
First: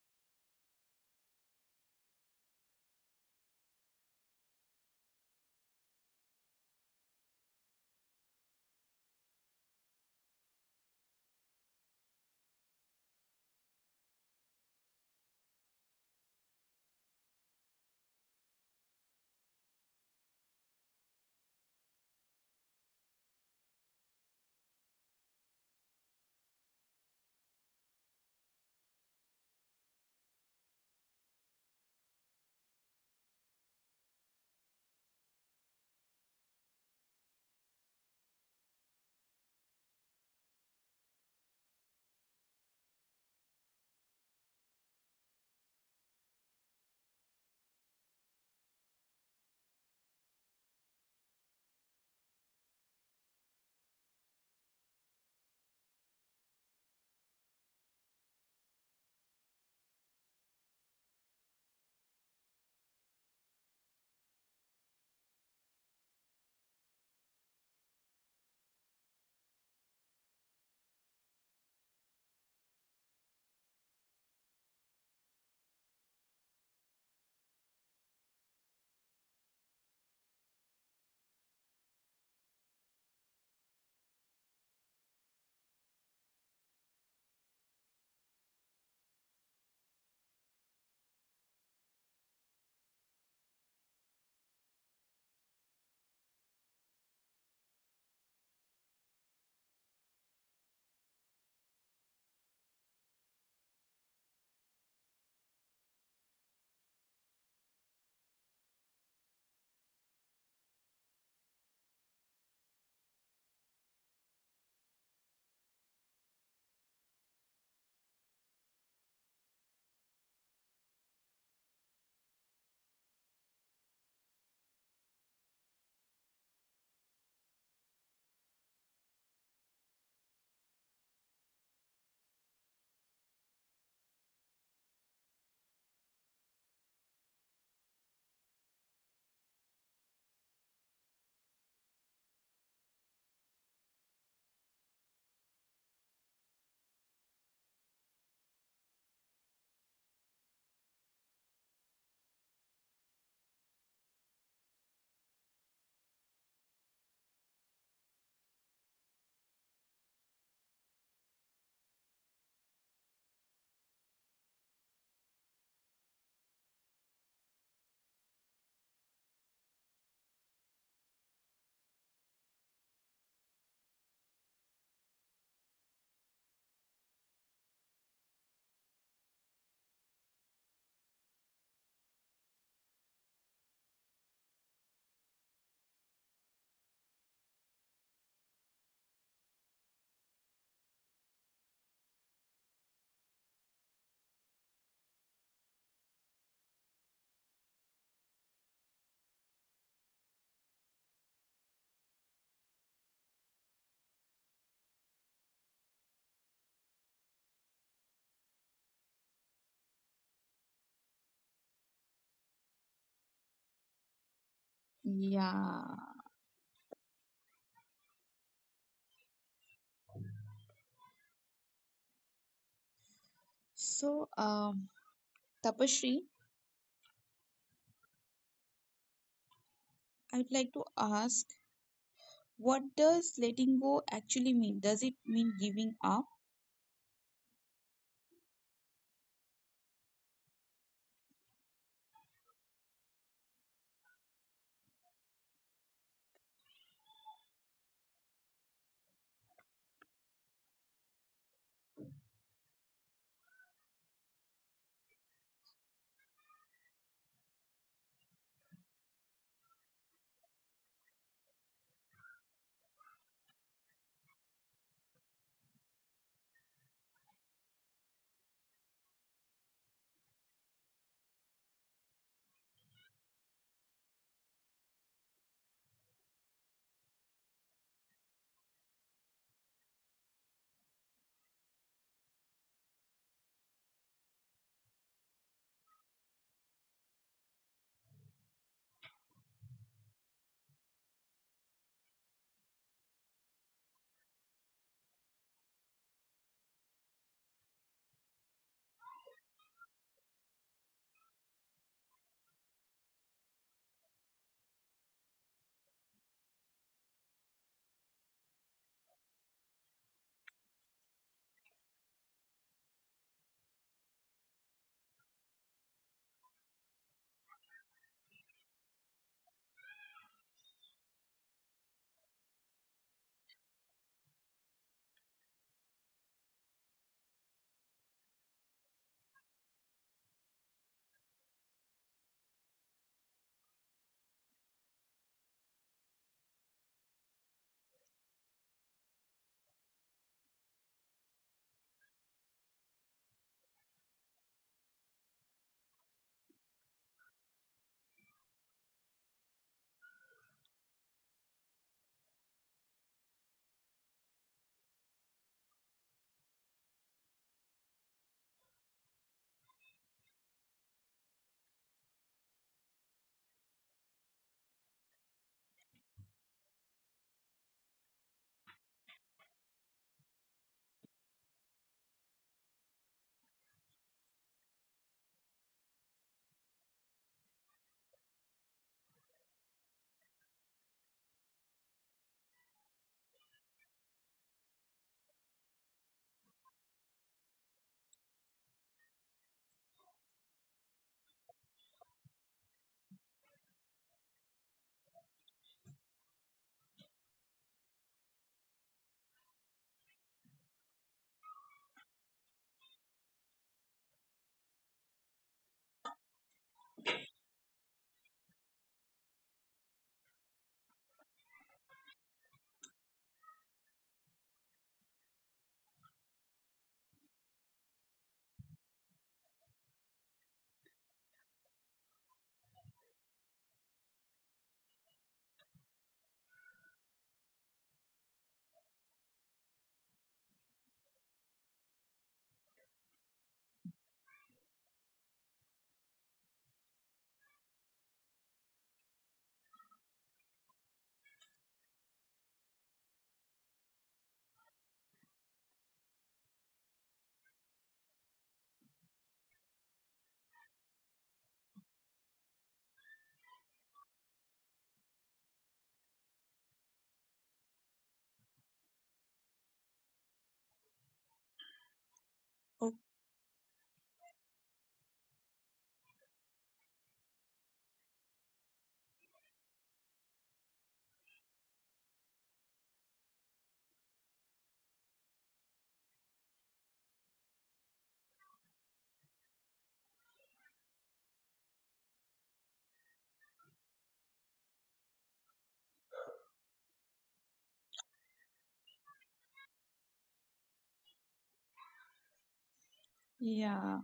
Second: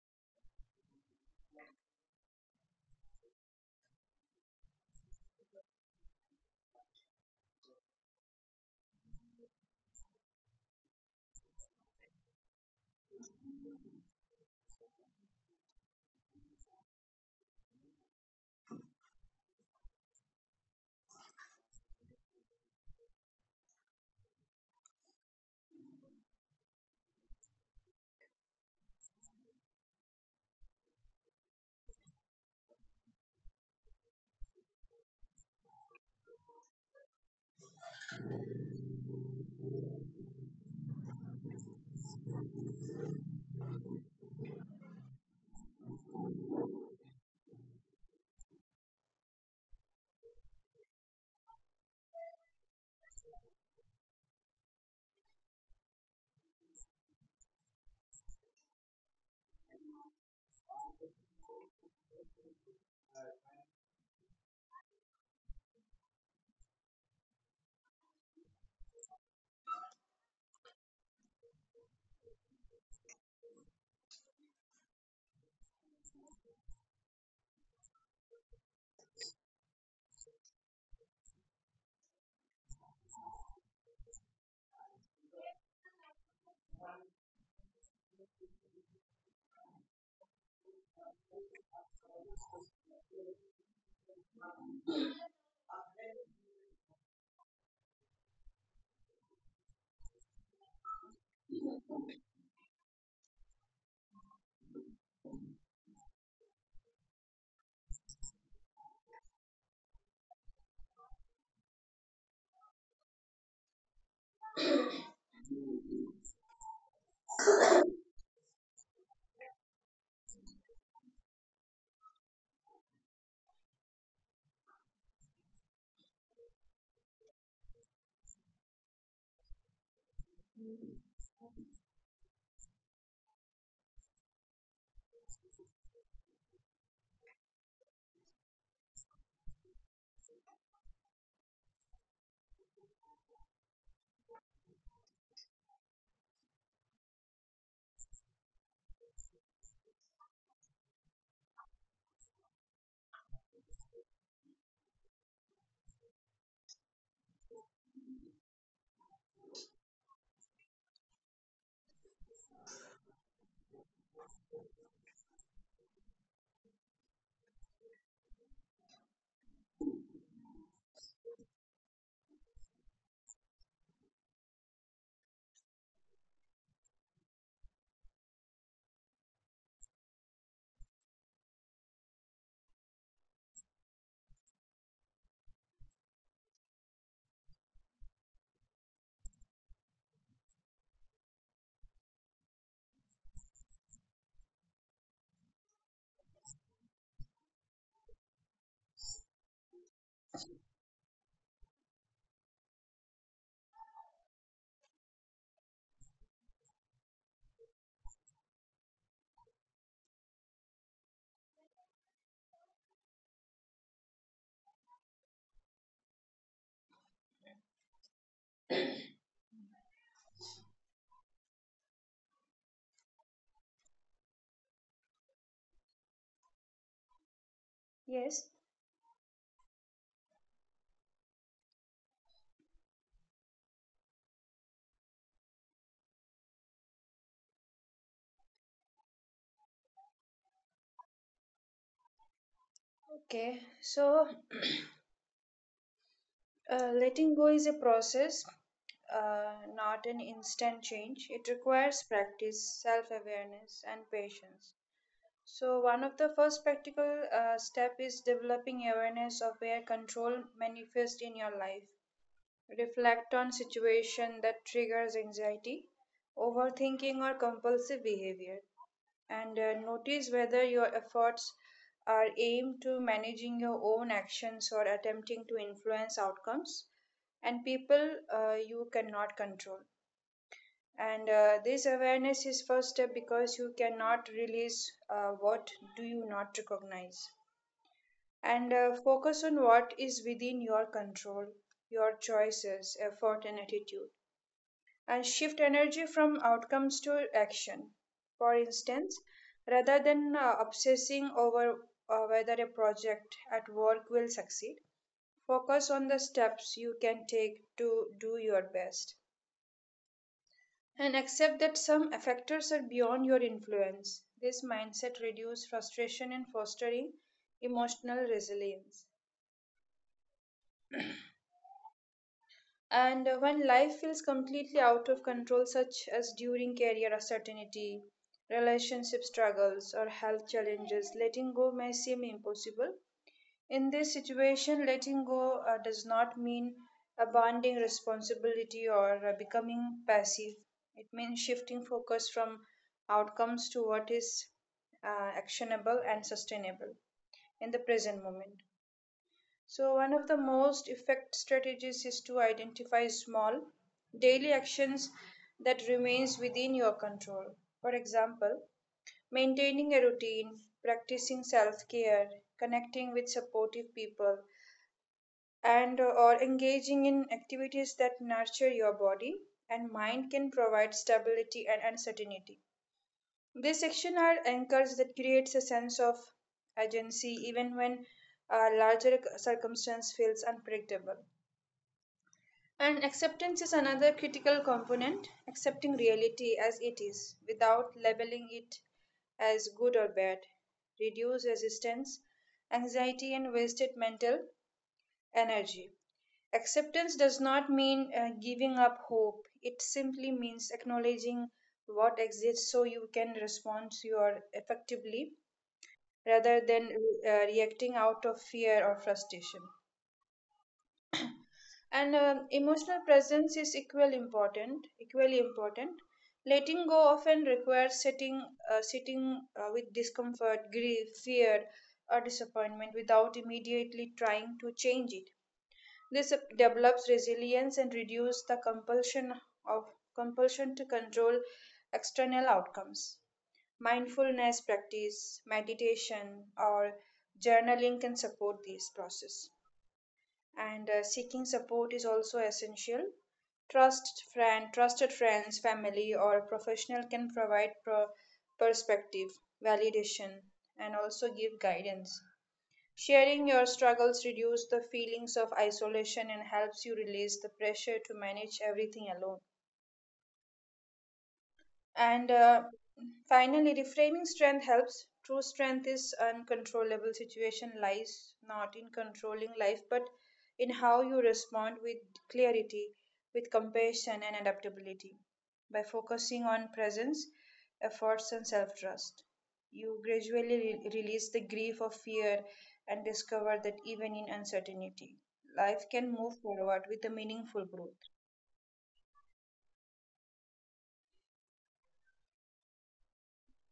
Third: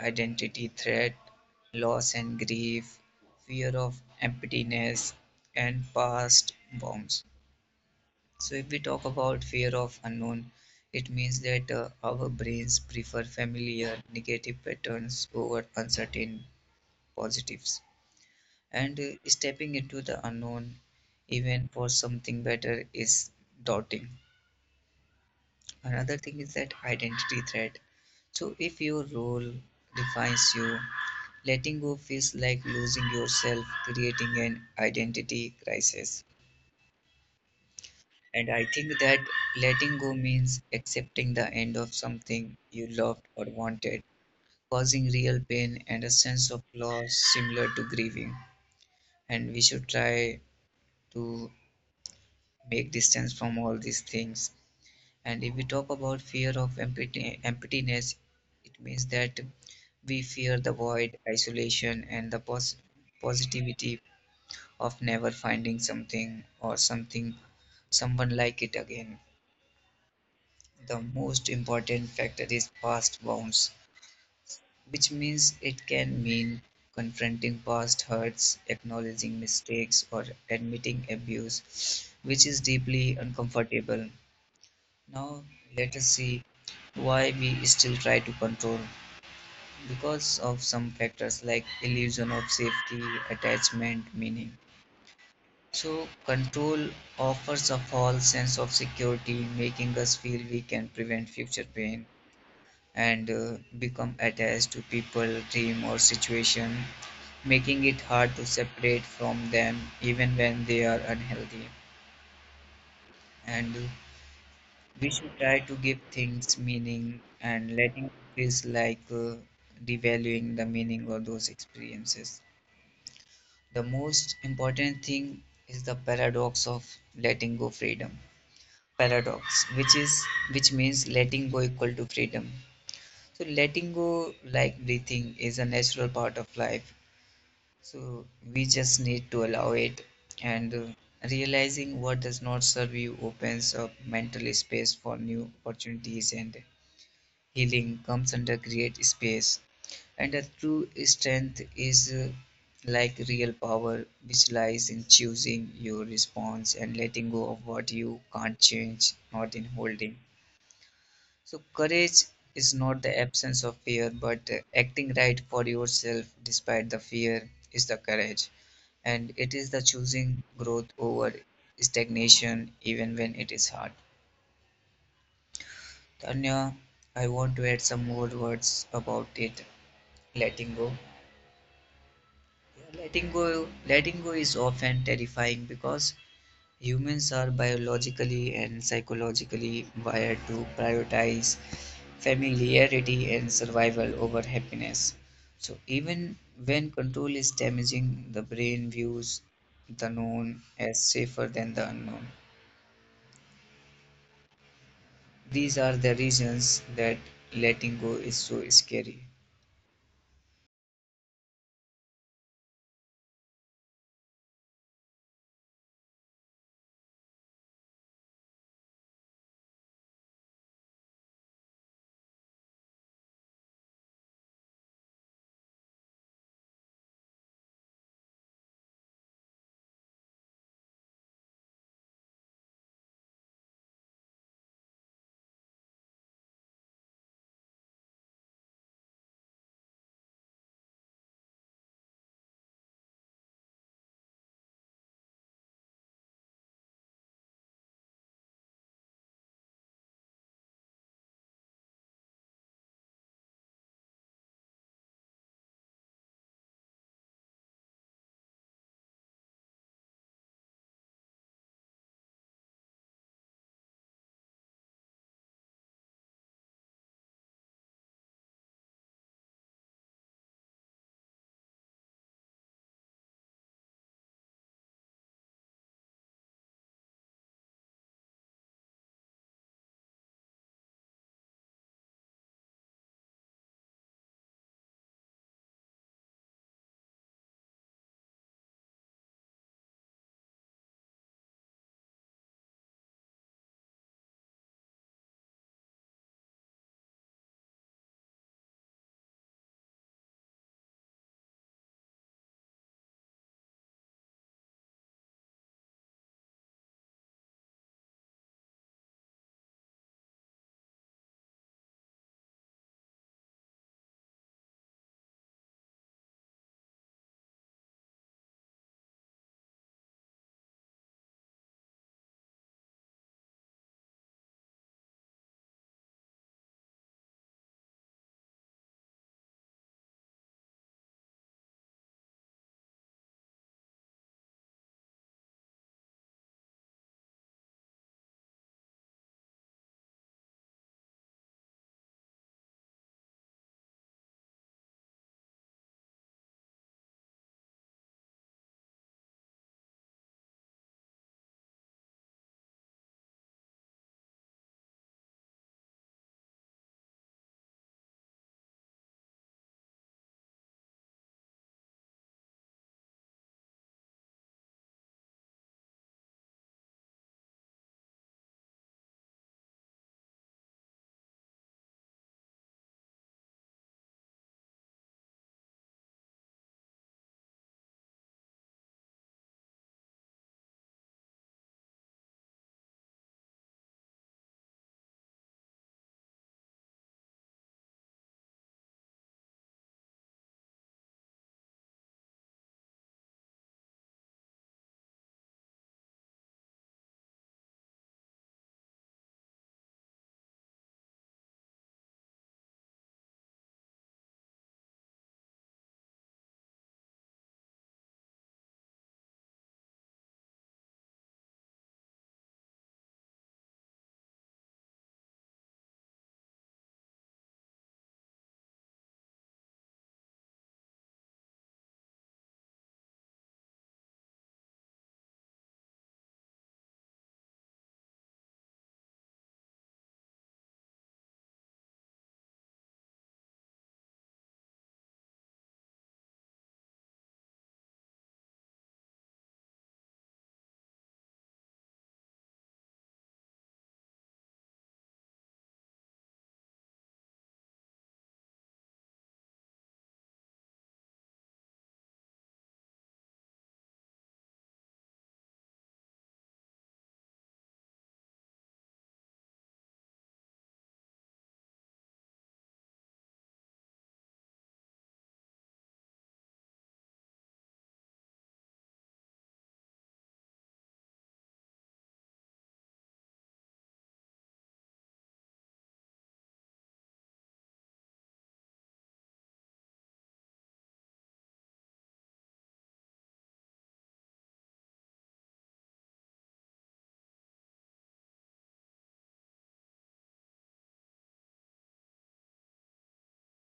Speaker 3: identity threat, loss and grief, fear of emptiness, and past wounds. So, if we talk about fear of unknown, it means that uh, our brains prefer familiar negative patterns over uncertain positives. And uh, stepping into the unknown, even for something better, is daunting. Another thing is that identity threat. So, if your role defines you, letting go feels like losing yourself, creating an identity crisis. And I think that letting go means accepting the end of something you loved or wanted, causing real pain and a sense of loss similar to grieving. And we should try to make distance from all these things. And if we talk about fear of empty, emptiness, it means that we fear the void, isolation, and the pos- positivity of never finding something or something, someone like it again. The most important factor is past wounds, which means it can mean confronting past hurts, acknowledging mistakes, or admitting abuse, which is deeply uncomfortable. Now, let us see why we still try to control. Because of some factors like illusion of safety, attachment, meaning. So, control offers a false sense of security, making us feel we can prevent future pain. And uh, become attached to people, dream, or situation, making it hard to separate from them even when they are unhealthy. And uh, we should try to give things meaning and letting feels like uh, devaluing the meaning of those experiences. The most important thing is the paradox of letting go freedom paradox, which is which means letting go equal to freedom. So letting go, like breathing, is a natural part of life. So we just need to allow it. And uh, realizing what does not serve you opens up mental space for new opportunities, and healing comes under great space. And a true strength is uh, like real power, which lies in choosing your response and letting go of what you can't change, not in holding. So, courage is not the absence of fear, but uh, acting right for yourself despite the fear is the courage. And it is the choosing growth over stagnation, even when it is hard. Tanya, I want to add some more words about it letting go. Yeah, letting go letting go is often terrifying because humans are biologically and psychologically wired to prioritize familiarity and survival over happiness. So even when control is damaging, the brain views the known as safer than the unknown. These are the reasons that letting go is so scary.
Speaker 1: Yeah. So, um, Tapashri,
Speaker 2: Yes.
Speaker 1: I'd like to ask, what does letting go actually mean? Does it mean giving up?
Speaker 2: Okay. So Uh, letting go is a process, uh, not an instant change. It requires practice, self awareness, and patience. So, one of the first practical uh, step is developing awareness of where control manifests in your life. Reflect on situation that triggers anxiety, overthinking, or compulsive behavior, and uh, notice whether your efforts are aimed to managing your own actions or attempting to influence outcomes and people uh, you cannot control, and uh, this awareness is first step because you cannot release uh, what do you not recognize, and uh, focus on what is within your control, your choices effort and attitude, and shift energy from outcomes to action. For instance, rather than uh, obsessing over uh, whether a project at work will succeed, focus on the steps you can take to do your best and accept that some factors are beyond your influence. This mindset reduces frustration and fostering emotional resilience. And uh, when life feels completely out of control, such as during career uncertainty, relationship struggles, or health challenges, letting go may seem impossible. In this situation, letting go uh, does not mean abandoning responsibility or uh, becoming passive. It means shifting focus from outcomes to what is uh, actionable and sustainable in the present moment. So, one of the most effective strategies is to identify small daily actions that remains within your control. For example, maintaining a routine, practicing self-care, connecting with supportive people, and uh, or engaging in activities that nurture your body and mind can provide stability and uncertainty. These actions are anchors that creates a sense of agency even when a larger circumstance feels unpredictable. And acceptance is another critical component, accepting reality as it is without labeling it as good or bad, reduces resistance, anxiety, and wasted mental energy. Acceptance does not mean uh, giving up hope, it simply means acknowledging what exists so you can respond to your effectively rather than uh, reacting out of fear or frustration. And um, emotional presence is equally important equally important, letting go often requires sitting uh, sitting uh, with discomfort, grief, fear, or disappointment without immediately trying to change it. This develops resilience and reduces the compulsion of compulsion to control external outcomes. Mindfulness practice, meditation, or journaling can support this process. And uh, seeking support is also essential. Trust friend, trusted friends, family, or professional can provide pro- perspective, validation, and also give guidance. Sharing your struggles reduces the feelings of isolation and helps you release the pressure to manage everything alone. And
Speaker 1: Oh,
Speaker 2: uh, finally, reframing strength helps. True strength is uncontrollable situation lies not in controlling life, but in how you respond with clarity, with compassion and adaptability. By focusing on presence, efforts, and self trust, you gradually re- release the grief of fear and discover that even in uncertainty, life can move forward with a meaningful growth.
Speaker 1: yeah.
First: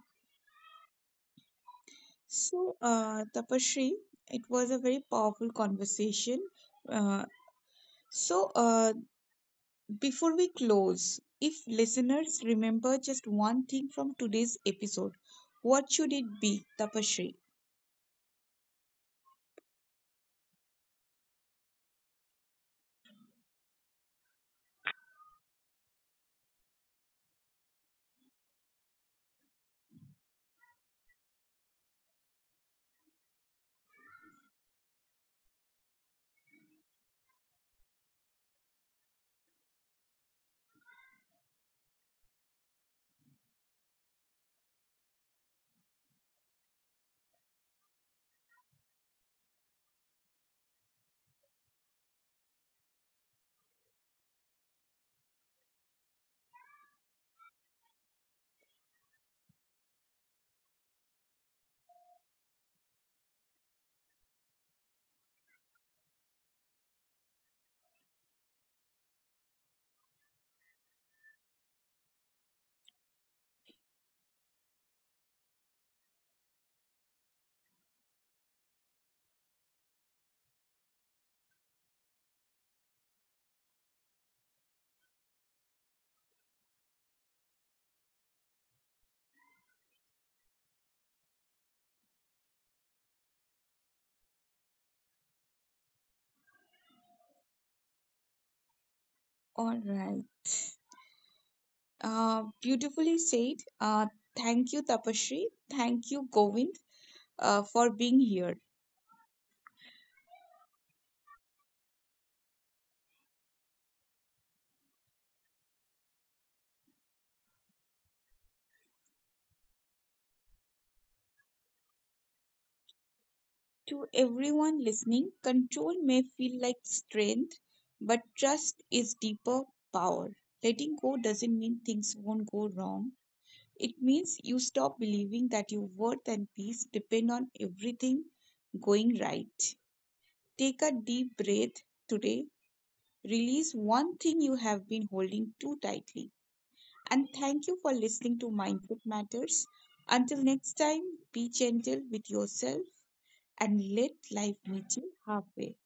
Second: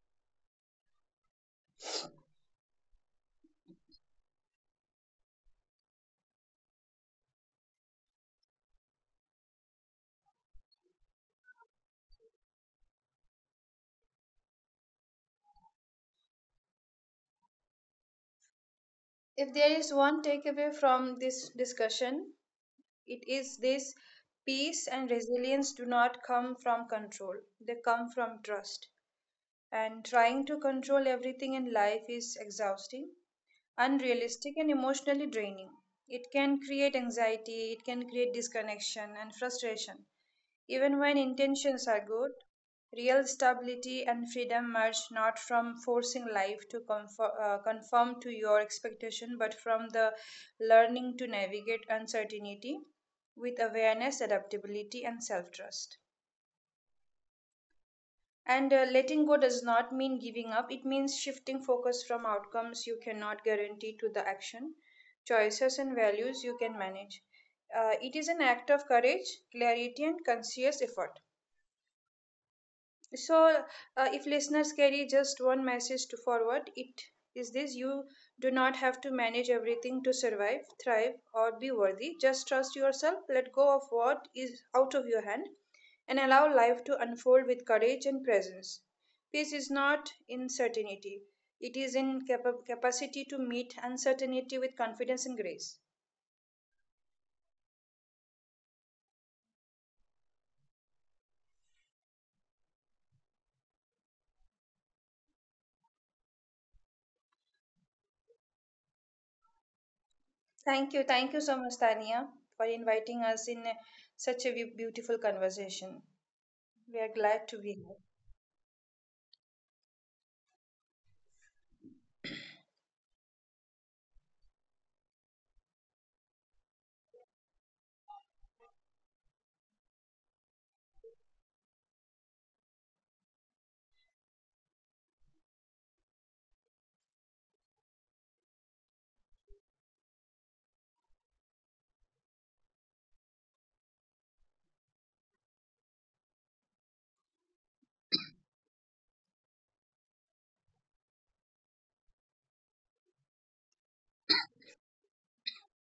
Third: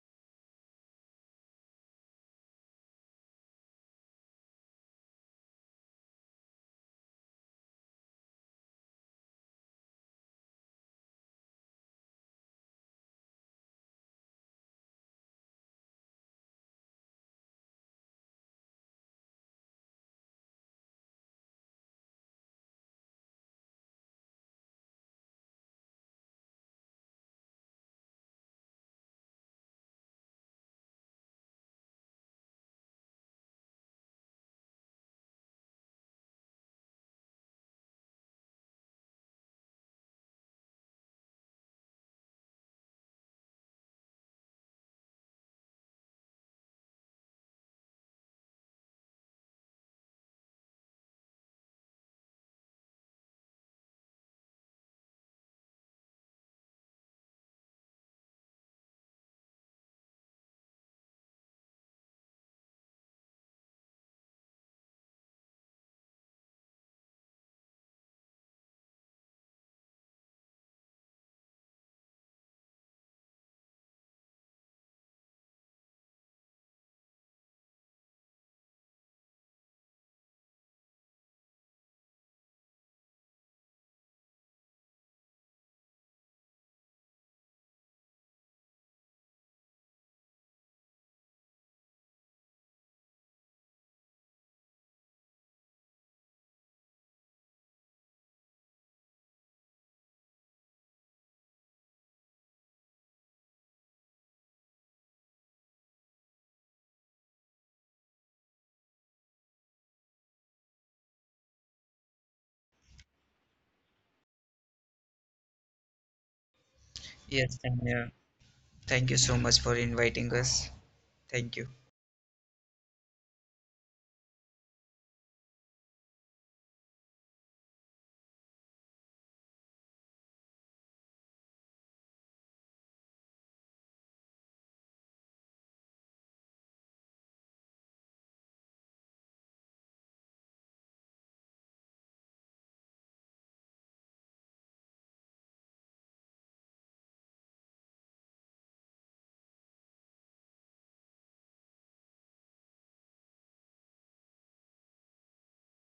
Speaker 1: So, uh, Tapashri, it was a very powerful conversation. Uh, so, uh, Before we close, if listeners remember just one thing from today's episode, what should it be, Tapashri?
Speaker 2: If there is one takeaway from this discussion, it is this, peace and resilience do not come from control, they come from trust. And trying to control everything in life is exhausting, unrealistic, and emotionally draining. It can create anxiety, it can create disconnection and frustration. Even when intentions are good, real stability and freedom emerge not from forcing life to conform, uh, conform to your expectation, but from the learning to navigate uncertainty with awareness, adaptability, and self trust. And uh, letting go does not mean giving up, it means shifting focus from outcomes you cannot guarantee to the action, choices, and values you can manage. Uh, it is an act of courage, clarity, and conscious effort. So, uh, if listeners carry just one message to forward, it is this, you do not have to manage everything to survive, thrive, or be worthy. Just trust yourself, let go of what is out of your hand, and allow life to unfold with courage and presence. Peace is not in certainty, it is in capa- capacity to meet uncertainty with confidence and grace.
Speaker 1: All right. Uh, beautifully said. Uh, thank you, Tapashri. Thank you, Govind, uh, for being here.
Speaker 2: Thank you, thank you so much, Tania, for inviting us in uh, such a be- beautiful conversation. We are glad
Speaker 3: Yes,
Speaker 2: to be here.
Speaker 3: Tanya. Thank you so much for inviting us. Thank you.
Speaker 1: To everyone listening, control may feel like strength, but trust is deeper power. Letting go doesn't mean things won't go wrong. It means you stop believing that your worth and peace depend on everything going right. Take a deep breath today. Release one thing you have been holding too tightly. And thank you for listening to Mindful Matters. Until next time, be gentle with yourself and let life meet you halfway.